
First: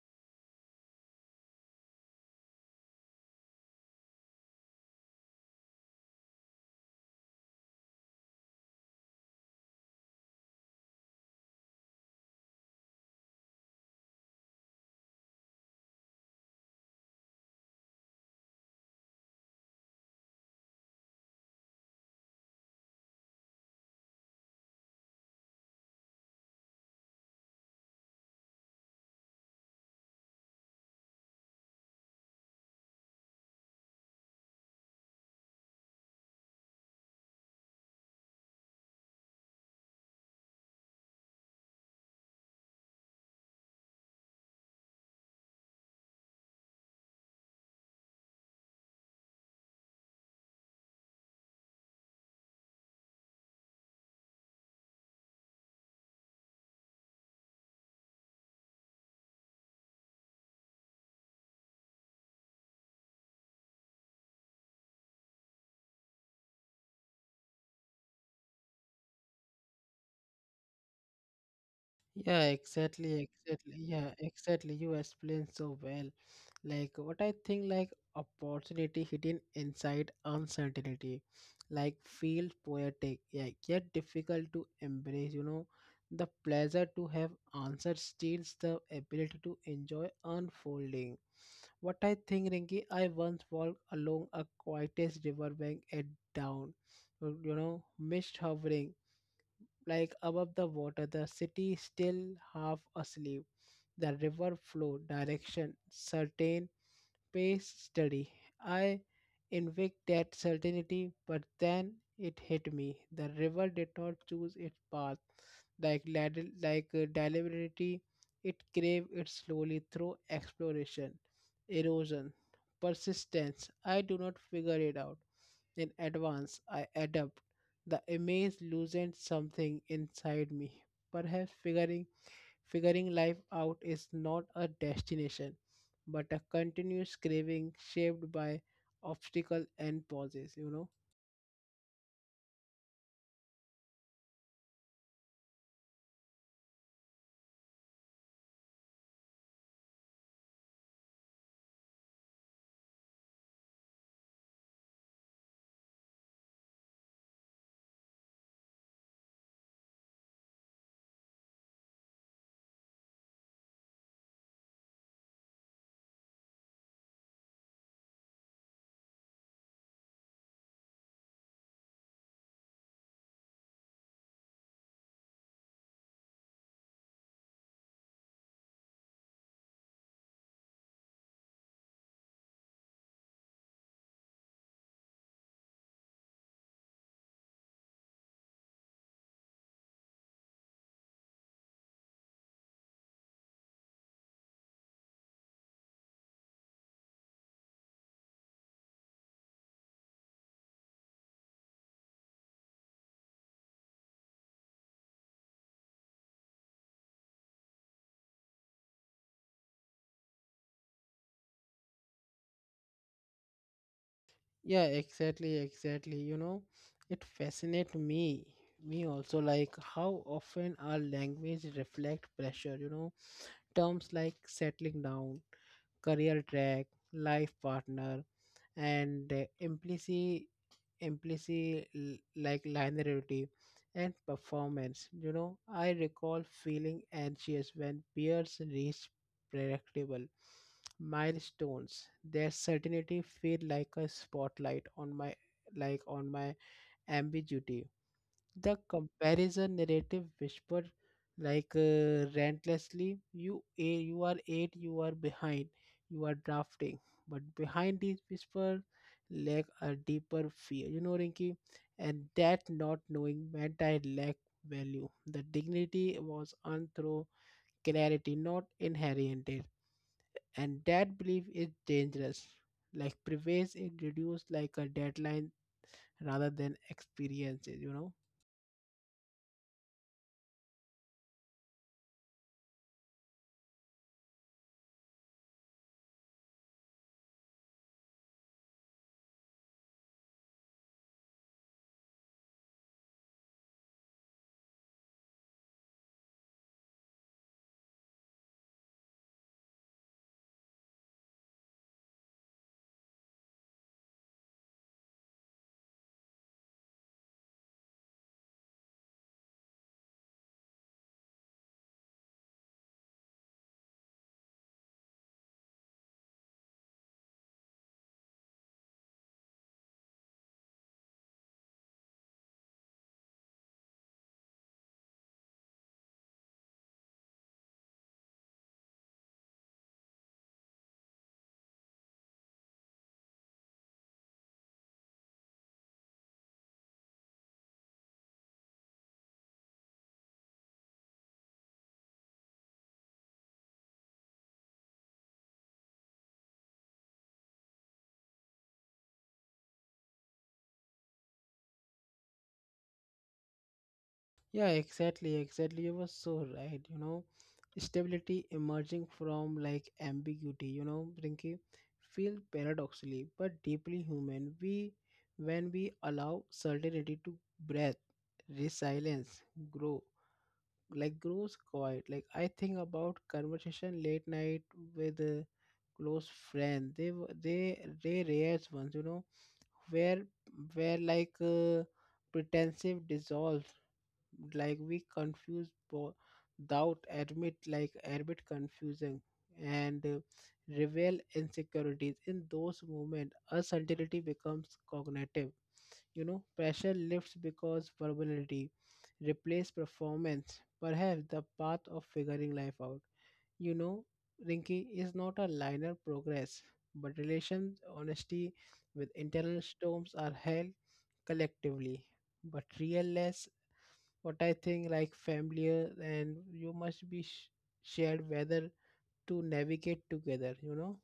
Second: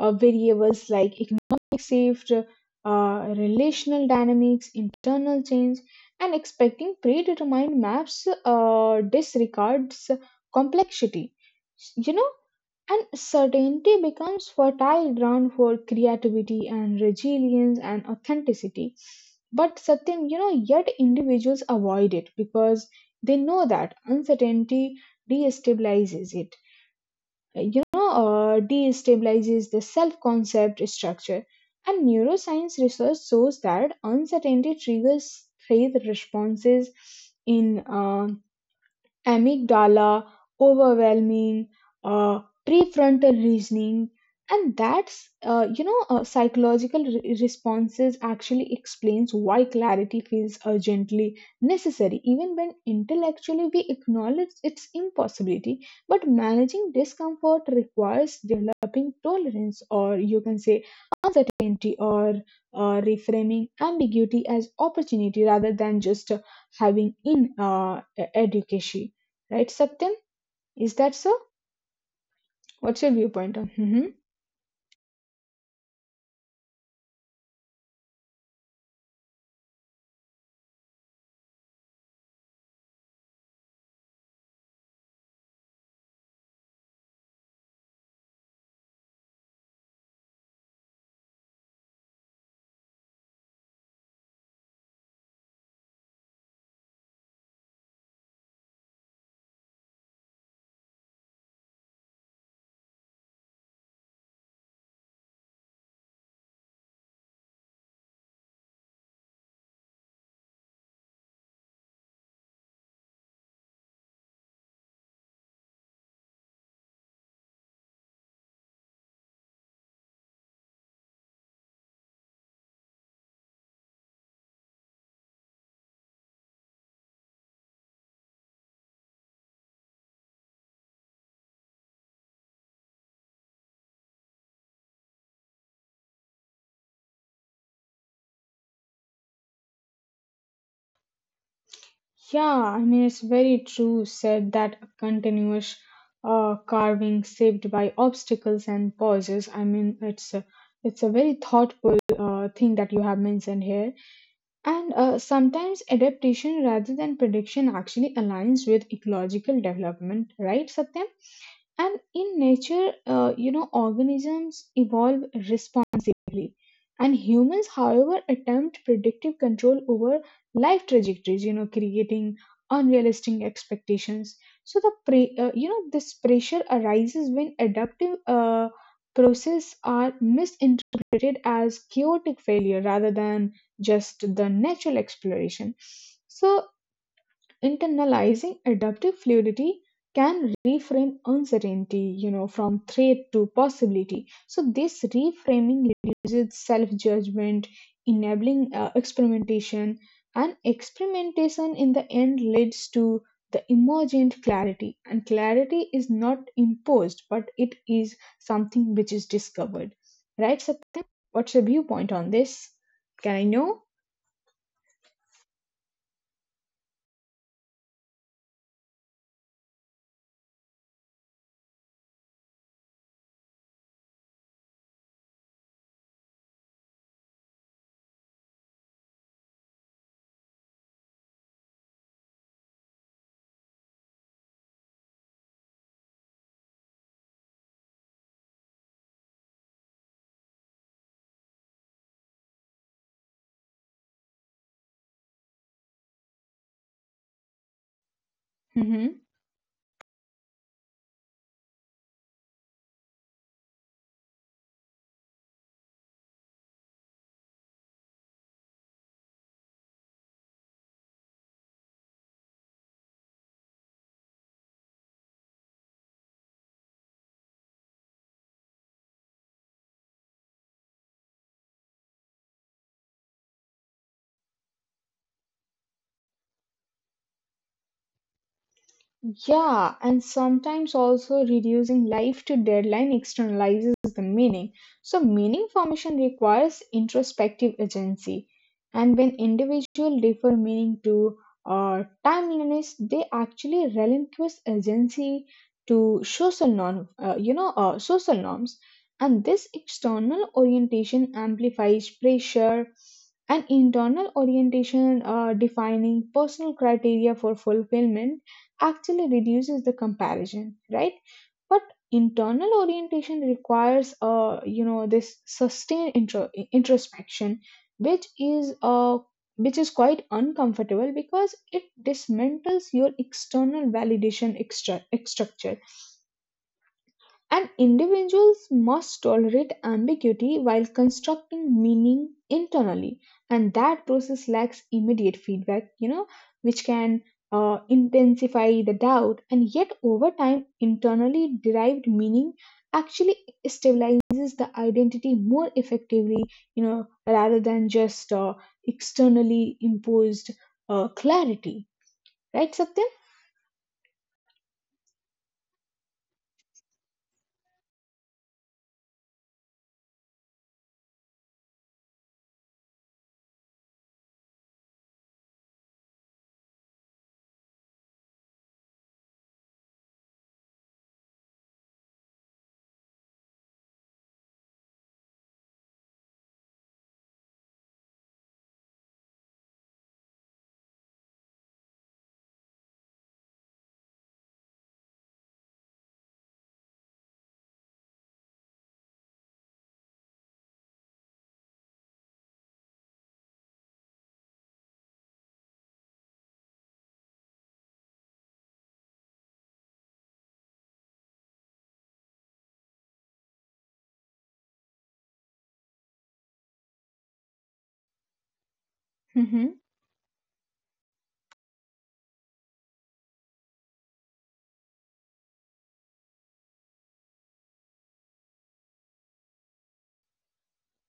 S2: variables like economic shift, relational dynamics, internal change, and expecting predetermined maps disregards complexity. You know, and certainty becomes fertile ground for creativity and resilience and authenticity. But Satyam, yet individuals avoid it because they know that uncertainty destabilizes it. Destabilizes the self-concept structure. And neuroscience research shows that uncertainty triggers faith responses in. Amygdala, overwhelming, uh, prefrontal reasoning, and that's psychological responses actually explains why clarity feels urgently necessary, even when intellectually we acknowledge its impossibility. But managing discomfort requires developing tolerance, or you can say uncertainty, or reframing ambiguity as opportunity rather than just having in education. Right, Satyam? Is that so?
S1: Yeah,
S2: What's your
S1: exactly,
S2: viewpoint
S1: exactly.
S2: on?
S1: Yeah, exactly. You explained so well. Like what I think, like opportunity hidden inside uncertainty. Like feels poetic, yeah, yet difficult to embrace, you know. The pleasure to have answered steals the ability to enjoy unfolding. What I think, Rinki, I once walked along a quietest riverbank at dawn. You know, mist hovering like above the water, the city still half asleep. The river flow, direction, certain pace study. I invoked that certainty, but then it hit me. The river did not choose its path. Like, deliberately, it craved it slowly through exploration, erosion, persistence. I do not figure it out. In advance, I adapt. The image loosened something inside me, perhaps figuring life out is not a destination, but a continuous craving shaped by obstacle and pauses, you know?
S2: Yeah, I mean, it's very true said that a continuous carving saved by obstacles and pauses. I mean, it's a very thoughtful thing that you have mentioned here. And sometimes adaptation rather than prediction actually aligns with ecological development, right, Satyam? And in nature, organisms evolve responsibly. And humans, however, attempt predictive control over life trajectories, creating unrealistic expectations. So the this pressure arises when adaptive processes are misinterpreted as chaotic failure rather than just the natural exploration. So internalizing adaptive fluidity can reframe uncertainty, from threat to possibility. So this reframing reduces self-judgment, enabling experimentation, and experimentation in the end leads to the emergent clarity, and clarity is not imposed, but it is something which is discovered. Right, Satyam? What's your viewpoint on this? Can I know?
S1: Yeah, exactly, exactly. You know, it fascinates me. Me also, like how often our language reflect pressure, you know, terms like settling down, career track, life partner, and implicit like linearity and performance. You know, I recall feeling anxious when peers reached predictable milestones. Their certainty feel like a spotlight on my like on my ambiguity. The
S2: Mhm.
S1: comparison narrative whispered like relentlessly, you are eight, you are behind, you are drafting. But behind these whispers lay a deeper fear. You know, Rinki, and that not knowing meant I lack value. The dignity was earned through clarity, not inherited. And that belief is dangerous. Like prevails, it reduced like a deadline rather than experiences. You know.
S2: Yeah, and sometimes also reducing life to deadline externalizes the meaning. So, meaning formation requires introspective agency. And when individuals defer meaning to timeliness, they actually relinquish agency to social norm, social norms. And this external orientation amplifies pressure, and internal orientation, defining personal criteria for fulfillment, actually reduces the comparison, right? But internal orientation requires, this sustained introspection, which is uh, which is quite uncomfortable because it dismantles your external validation structure, and individuals must tolerate ambiguity while constructing meaning internally. And that process lacks immediate feedback, which can intensify the doubt. And yet, over time, internally derived meaning actually stabilizes the identity more effectively, rather than just externally imposed clarity. Right, Satya?
S1: Yeah, exactly, exactly. You were so right. You know, stability emerging from like ambiguity, you know, Rinky, feel paradoxically but deeply human. When we allow certainty to breathe, resilience, grow, like grows quiet. Like I think about conversation late night with a close friend. They rare ones, you know, where, where like pretensive dissolves, like we doubt admit confusing and reveal insecurities. In those moments, uncertainty becomes cognitive, you know. Pressure lifts because vulnerability replace performance. Perhaps the path of figuring life out, you know, Rinky, is not a linear progress, but relations honesty with internal storms are held collectively, but real less. What I think, like familiar and you must be shared whether to navigate together, you know.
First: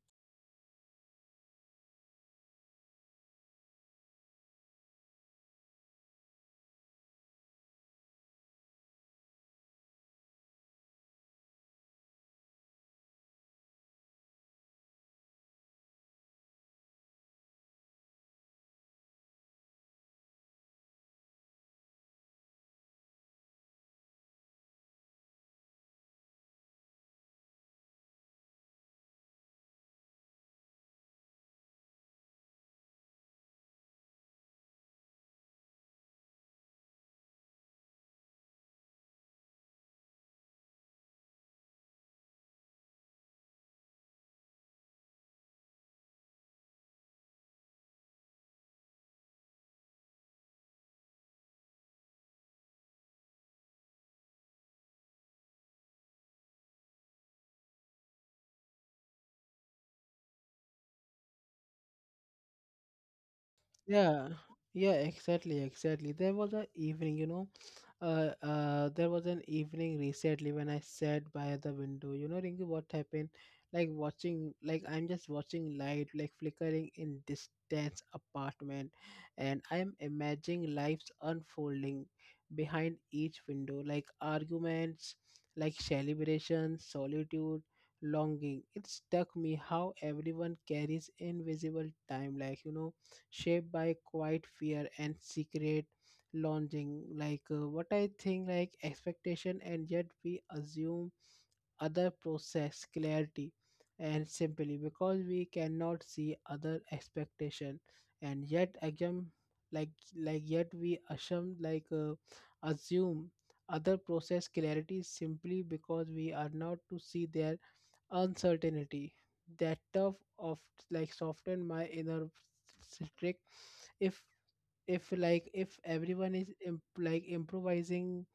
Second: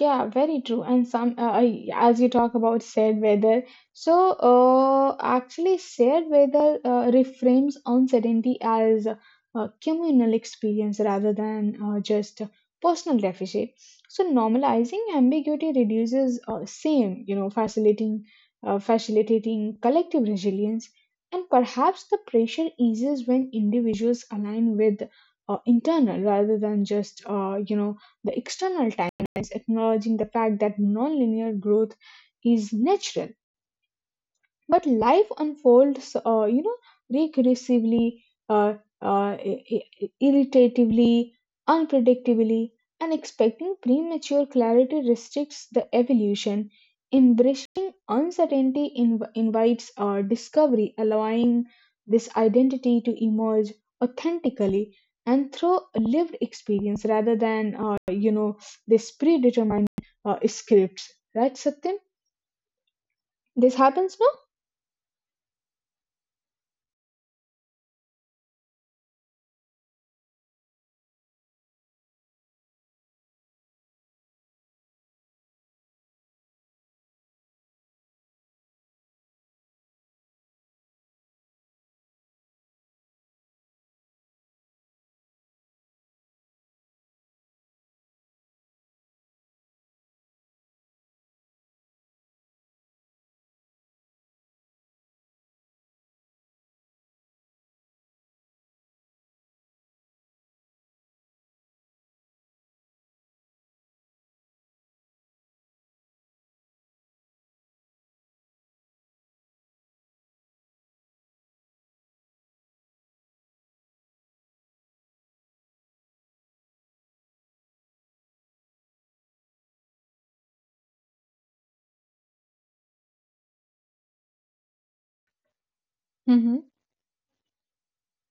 S2: Yeah, very true. As you talk about said weather, so actually, said weather reframes uncertainty as a communal experience rather than just a personal deficit. So normalizing ambiguity reduces same, facilitating facilitating collective resilience, and perhaps the pressure eases when individuals align with internal rather than just the external time, acknowledging the fact that nonlinear growth is natural. But life unfolds recursively, uh, irritatively, unpredictably, and expecting premature clarity restricts the evolution. Embracing uncertainty invites discovery, allowing this identity to emerge authentically and through lived experience rather than you know this predetermined scripts, right, satyam? This happens, no?
S1: Yeah, yeah, exactly, exactly. There was an evening, you know, there was an evening recently when I sat by the window. You know, Rinki, what happened? Like watching, like I'm just watching light, like flickering in distance apartment, and I'm imagining lives unfolding behind each window, like arguments, like celebrations, solitude, longing. It struck me how everyone carries invisible time, like you know, shaped by quiet fear and secret longing, like what I think like expectation, and yet we assume other process clarity, and simply because we cannot see other expectation. And yet again, like like yet we assume like assume other process clarity simply because we are not to see their uncertainty. That tough of like soften my inner strict. If if everyone is
S2: Mhm.
S1: improvising,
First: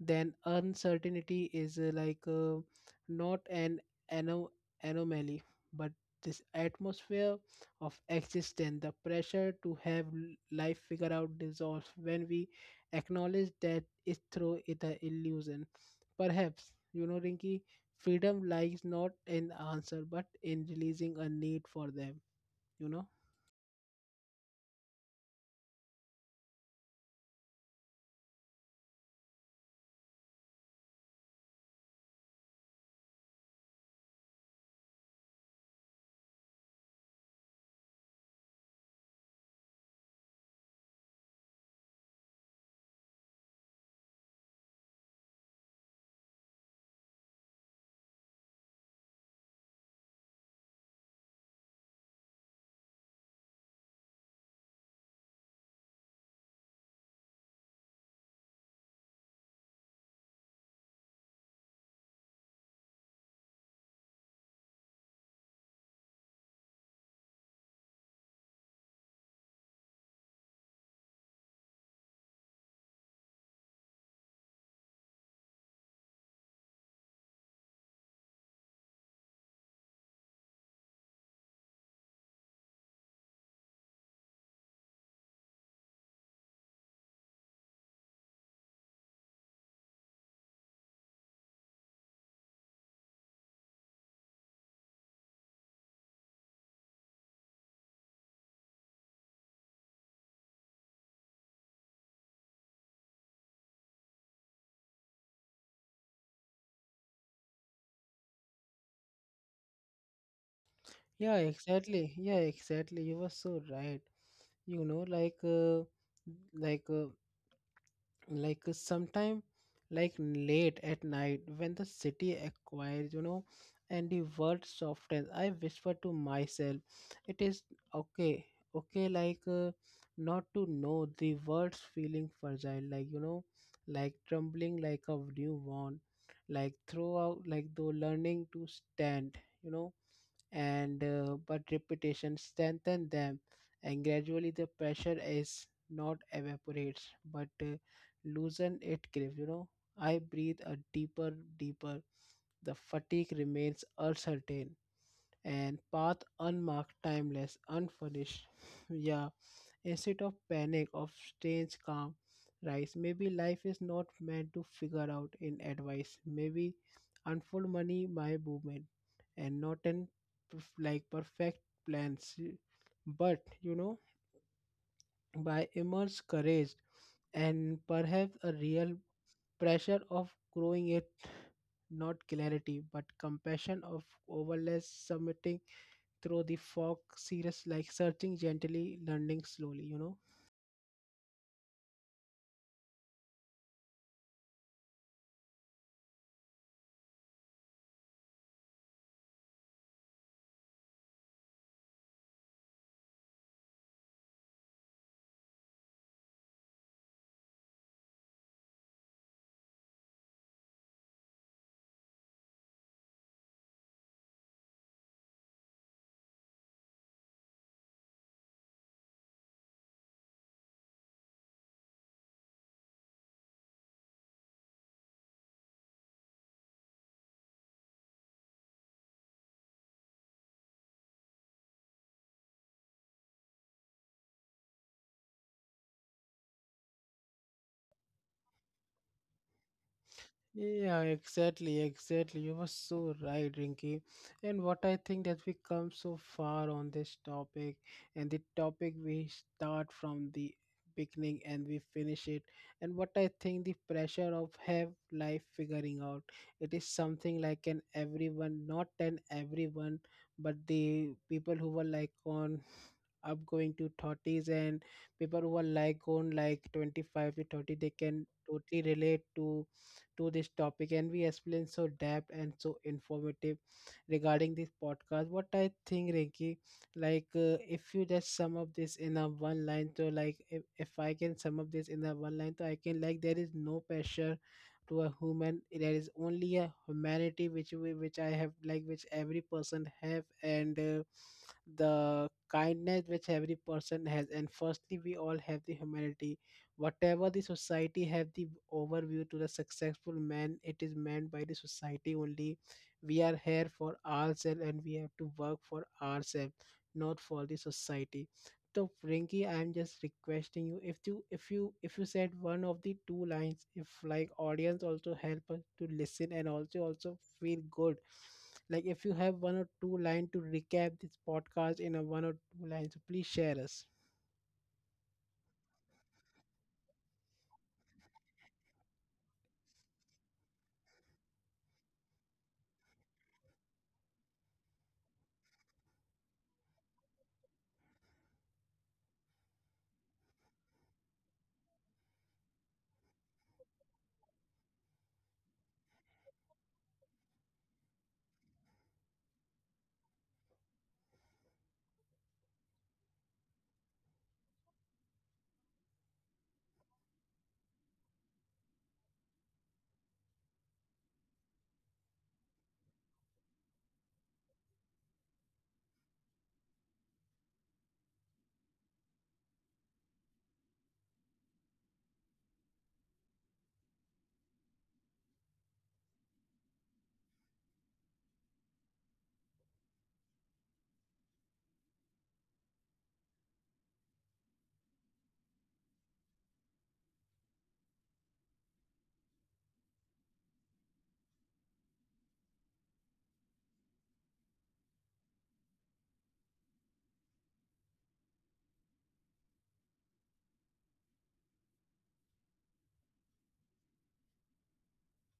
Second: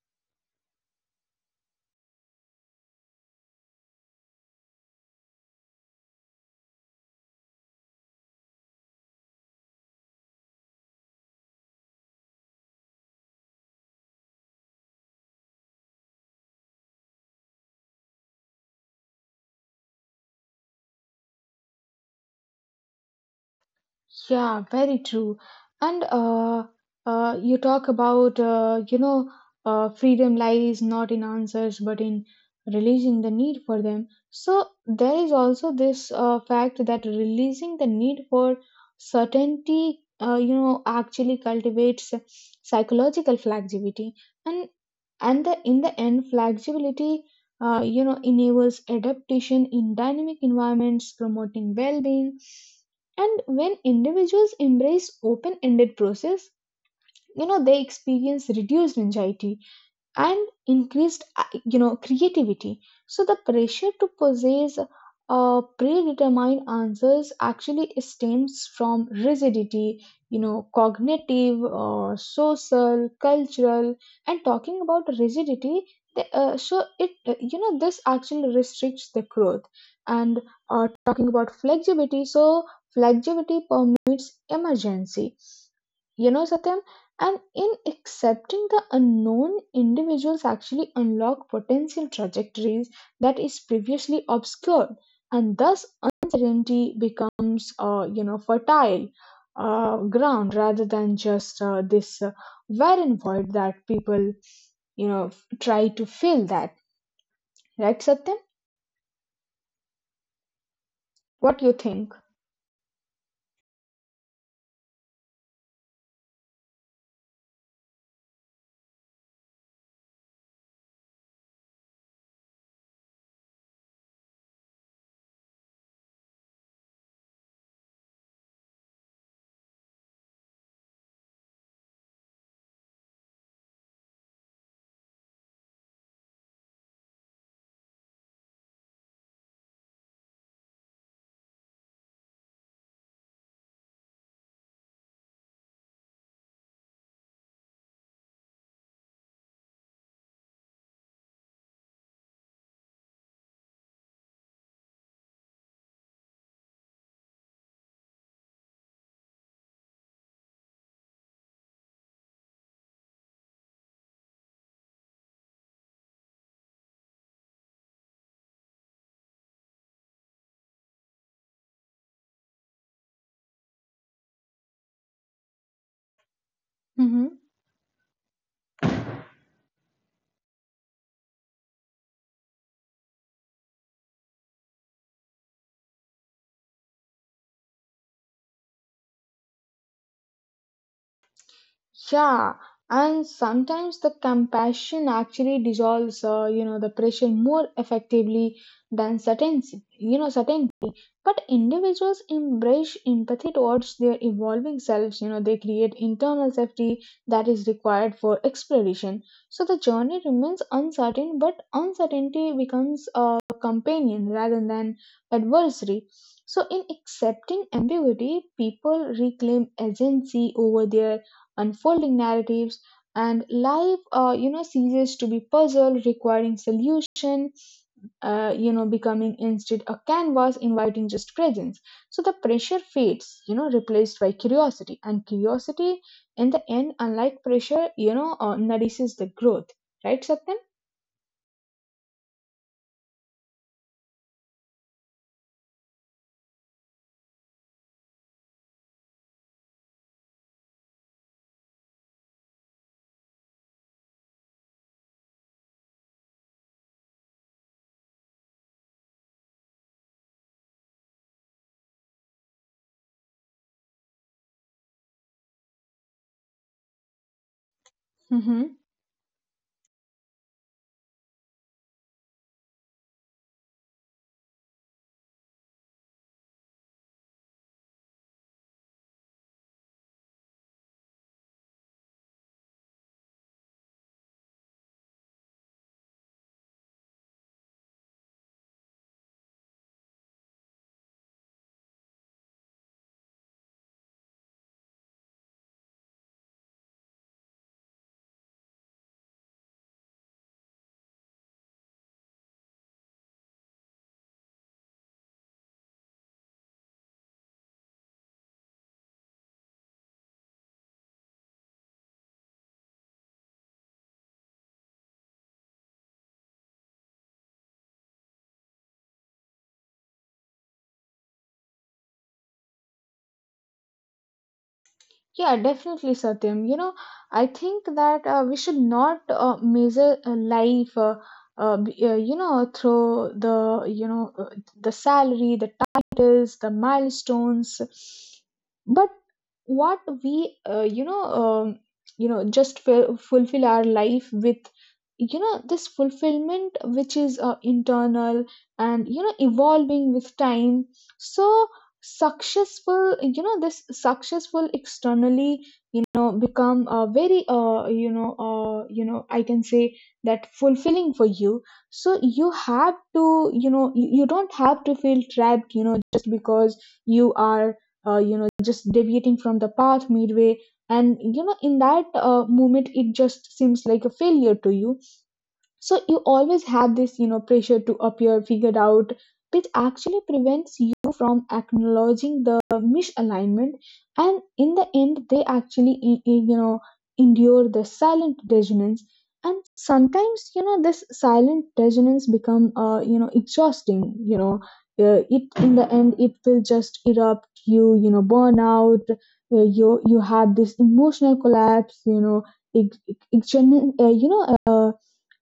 S1: then uncertainty is not an ano- anomaly, but this atmosphere of existence. The pressure to have life figured out dissolves when we acknowledge that it through it a illusion. Perhaps, you know, Rinky, freedom lies not in answer but in releasing a need for them, you know.
S2: Yeah, very true. And you talk about, freedom lies not in answers but in releasing the need for them. So there is also this fact that releasing the need for certainty, actually cultivates psychological flexibility. And the, in the end, flexibility, enables adaptation in dynamic environments, promoting well-being. And when individuals embrace open ended process, they experience reduced anxiety and increased creativity. So the pressure to possess predetermined answers actually stems from rigidity, cognitive, social, cultural. And talking about rigidity, so it this actually restricts the growth. And talking about flexibility, so flexibility permits emergency, satyam. And in accepting the unknown, individuals actually unlock potential trajectories that is previously obscured, and thus uncertainty becomes, fertile ground rather than just this barren void that people, try to fill. That right, Satyam?
S1: Yeah,
S2: What do you
S1: exactly,
S2: think?
S1: yeah, exactly, you were so right. You know, like like uh, sometime, like late at night when the city acquires, you know, and the world softens, I whisper to myself, it is okay, okay, like not to know. The world's feeling fragile, like, you know, like trembling like a newborn, like throughout like though learning to stand, you know. And but repetition strengthen them, and gradually the pressure is not evaporates but loosen its grip. You know, I breathe a deeper, deeper. The fatigue remains uncertain, and path unmarked, timeless, unfurnished. Yeah, instead of panic, of strange calm rise. Maybe life is not meant to figure out in advice. Maybe unfold money my movement, and not in perfect plans. But you know, by immense courage and perhaps a real pressure of growing it, not clarity, but compassion of overless submitting through the fog, serious like searching gently, learning slowly, you know.
S2: Yeah, and sometimes the compassion actually dissolves, the pressure more effectively than certainty. Certainty, but individuals embrace empathy towards their evolving selves, they create internal safety that is required for exploration. So the journey remains uncertain, but uncertainty becomes a companion rather than adversary. So in accepting ambiguity, people reclaim agency over their unfolding narratives, and life ceases to be puzzle requiring solution, becoming instead a canvas inviting just presence. So the pressure fades, replaced by curiosity, and curiosity in the end, unlike pressure, nourishes the growth, right, satyan?
S1: Yeah, exactly, exactly. You were so right, Rinky. And what I think that we come so far on this topic, and the topic we start from the beginning and we finish it. And what I think the pressure of have life figuring out, it is something like an everyone, not an everyone, but the people who were like on up going to 30s and people who are like on like 25 to 30 they can totally relate to this topic, and we explain so depth and so informative regarding this podcast. What I think, Rinki, like if you just sum up this in a one line, so like if I can sum up this in a one line, so I can like there is no pressure to a human, there is only a humanity which we which I have, like which every person have, and the kindness which every person has. And firstly, we all have the humanity. Whatever the society have the overview to the successful man, it is meant by the society only. We are here for ourselves and we have to work for ourselves, not for the society. So Rinki, I'm just requesting you, if you said one of the two lines, if like audience also help us to listen and also feel good. Like if you have one or two line to recap this podcast in a one or two lines, so please share us.
S2: Yeah, definitely, Satyam. I think that we should not measure life, through the salary, the titles, the milestones. But what we, just fulfill our life with, this fulfillment which is internal and, evolving with time. So successful you know this successful externally, become a very I can say that fulfilling for you. So you don't have to feel trapped, just because you are just deviating from the path midway, and in that moment it just seems like a failure to you. So you always have this, pressure to appear figured out, which actually prevents you from acknowledging the misalignment. And in the end, they actually, endure the silent resonance. And sometimes, this silent resonance become, exhausting. You know, it In the end, it will just erupt you. Burn out. You have this emotional collapse. You know, ex- ex- ex- you know.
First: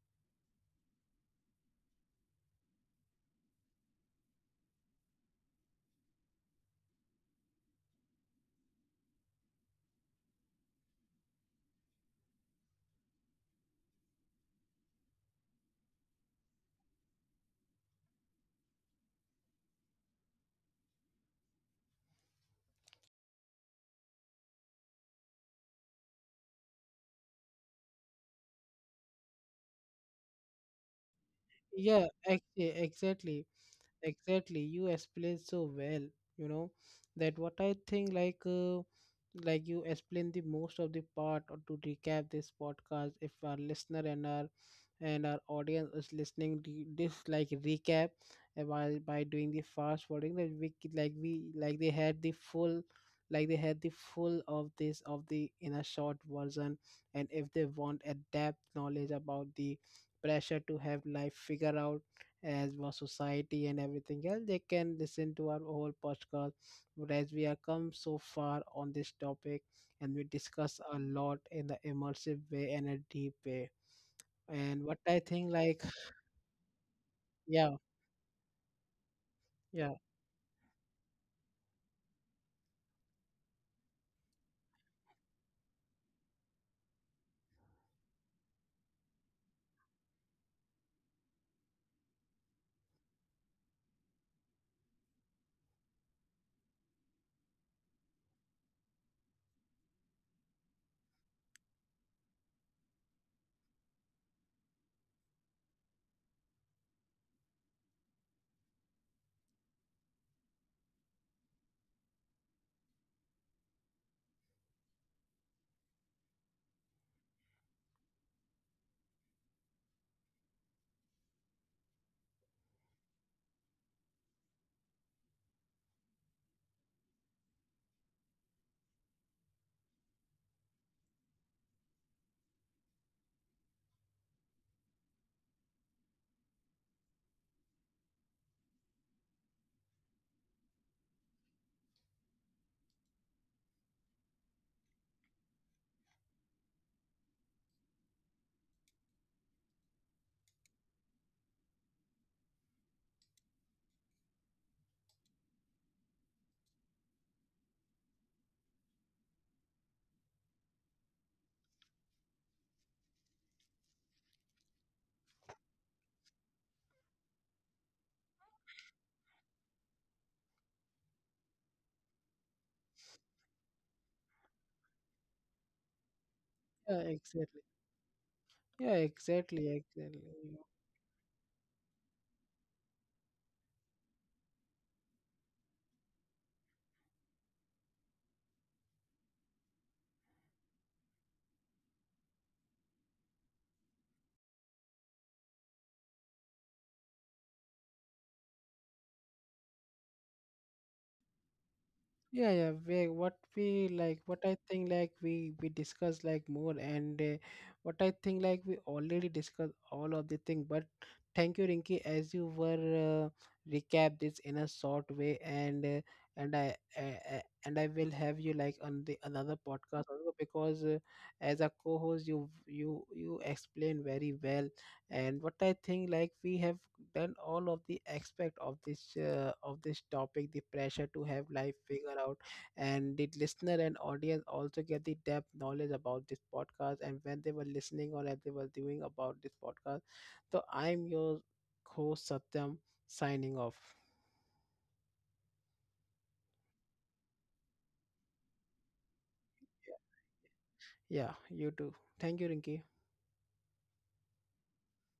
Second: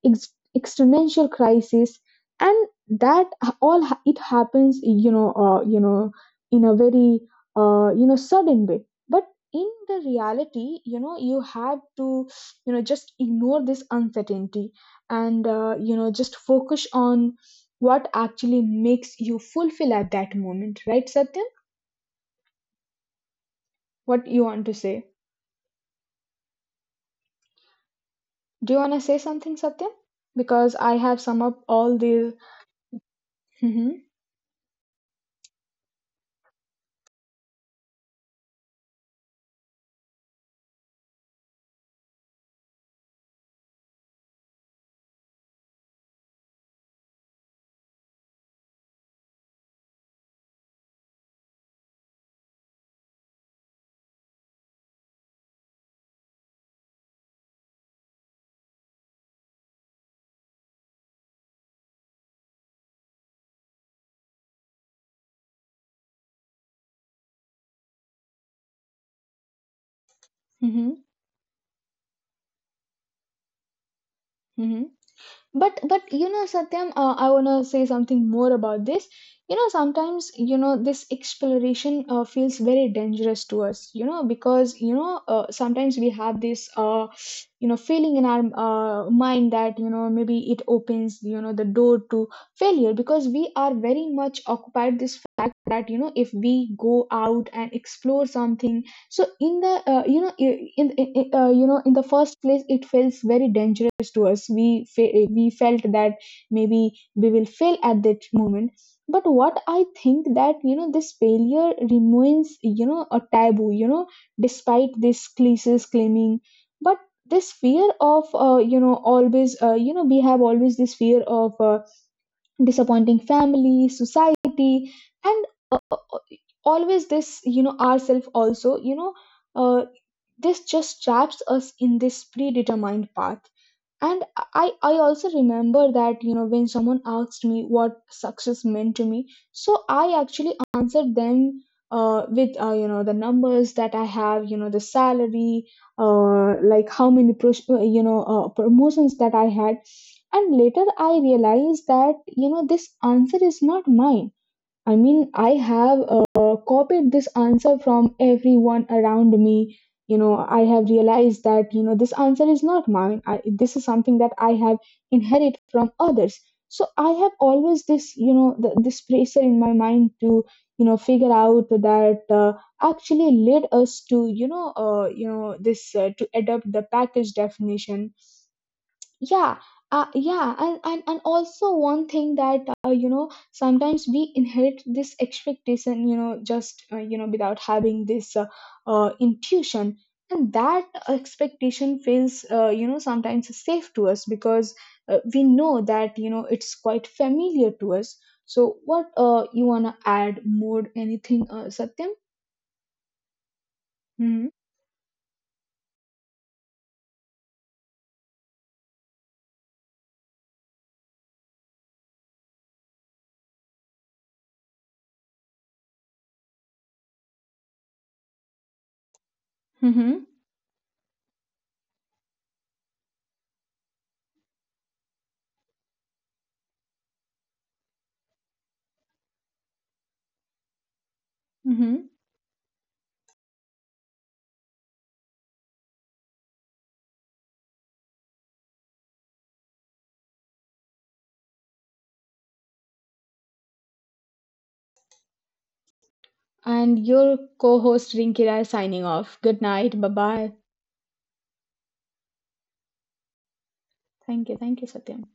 S2: Ex- Existential crisis, and that h- all ha- it happens, in a very sudden way. But in the reality, you have to, just ignore this uncertainty and just focus on what actually makes you fulfill at that moment, right, satyam? What you want to say? Do you want to say something, satyam? Because I have sum up all
S1: Yeah,
S2: these.
S1: yeah, exactly.
S2: Hmm.
S1: Exactly, you explained so well. You know, that what I think, like you explained the most of the part. Or to recap this podcast, if our listener and our audience is listening to this like recap, while by doing the fast forwarding, that we c- like we like they had the full, like they had the full of this of the in a short version. And if they want a depth knowledge about the pressure to have life figure out as more society and everything else, they can listen to our whole podcast. Whereas we have come so far on this topic and we discuss a
S2: Hmm.
S1: lot in the immersive way and a deep way. And
S2: Hmm.
S1: what I think, like,
S2: But you know satyam I want to
S1: yeah,
S2: say something more about this.
S1: yeah,
S2: Sometimes, this exploration feels very dangerous to us, because, sometimes we have this feeling in our mind that, maybe it opens, the door to failure, because we are very much occupied this fact that, if we go out and explore something, so in the you know in- you know in the first place it feels very dangerous to us. We felt that maybe we will fail at that moment. But what I think that, this failure remains, a taboo, despite this cliches claiming. But this fear of you know always you know we have always this fear of disappointing family, society, and uh, uh, uh, always this, ourself also, uh, this just traps us in this predetermined path. And i also remember that, when someone asked me what success meant to me, so I actually answered them with, the numbers that I have, the salary, like how many promotions that I had. And later I realized that, this answer is not mine. I mean, I have copied this answer from everyone around me. I have realized that, this answer is not mine. This is something that I have inherited from others. So I have always this, this pressure in my mind to, figure out that actually led us to, this to adopt the
S1: yeah,
S2: package
S1: exactly.
S2: definition.
S1: Yeah, exactly,
S2: yeah
S1: exactly.
S2: yeah. And, and also one thing that sometimes we inherit this expectation, just, without having this intuition, and that expectation feels, sometimes safe to us, because we know that, it's quite familiar to us. So what, you want to add more anything, satyam?
S1: Yeah, we, what
S2: Hmm.
S1: I think, like we discuss like more, and what I think, like we already discussed all of the thing. But thank you, Rinki, as you were recap this in a short way. And and i uh, and I will have you like on the another podcast
S2: Hmm.
S1: also, because as a co-host, you explain very well. And what I think, like we have then all of the aspect of this topic, the pressure to have life
S2: Hmm.
S1: figure out. And the listener and audience also get the depth knowledge about this podcast, and when they were listening or as they were doing about this podcast. So I'm your host Satyam, signing off.
S2: And your co-host rinkira is signing off. Good night. Bye
S1: Yeah,
S2: bye.
S1: yeah, you too. Thank you, Rinki.
S2: Thank you. Thank you, Satyam.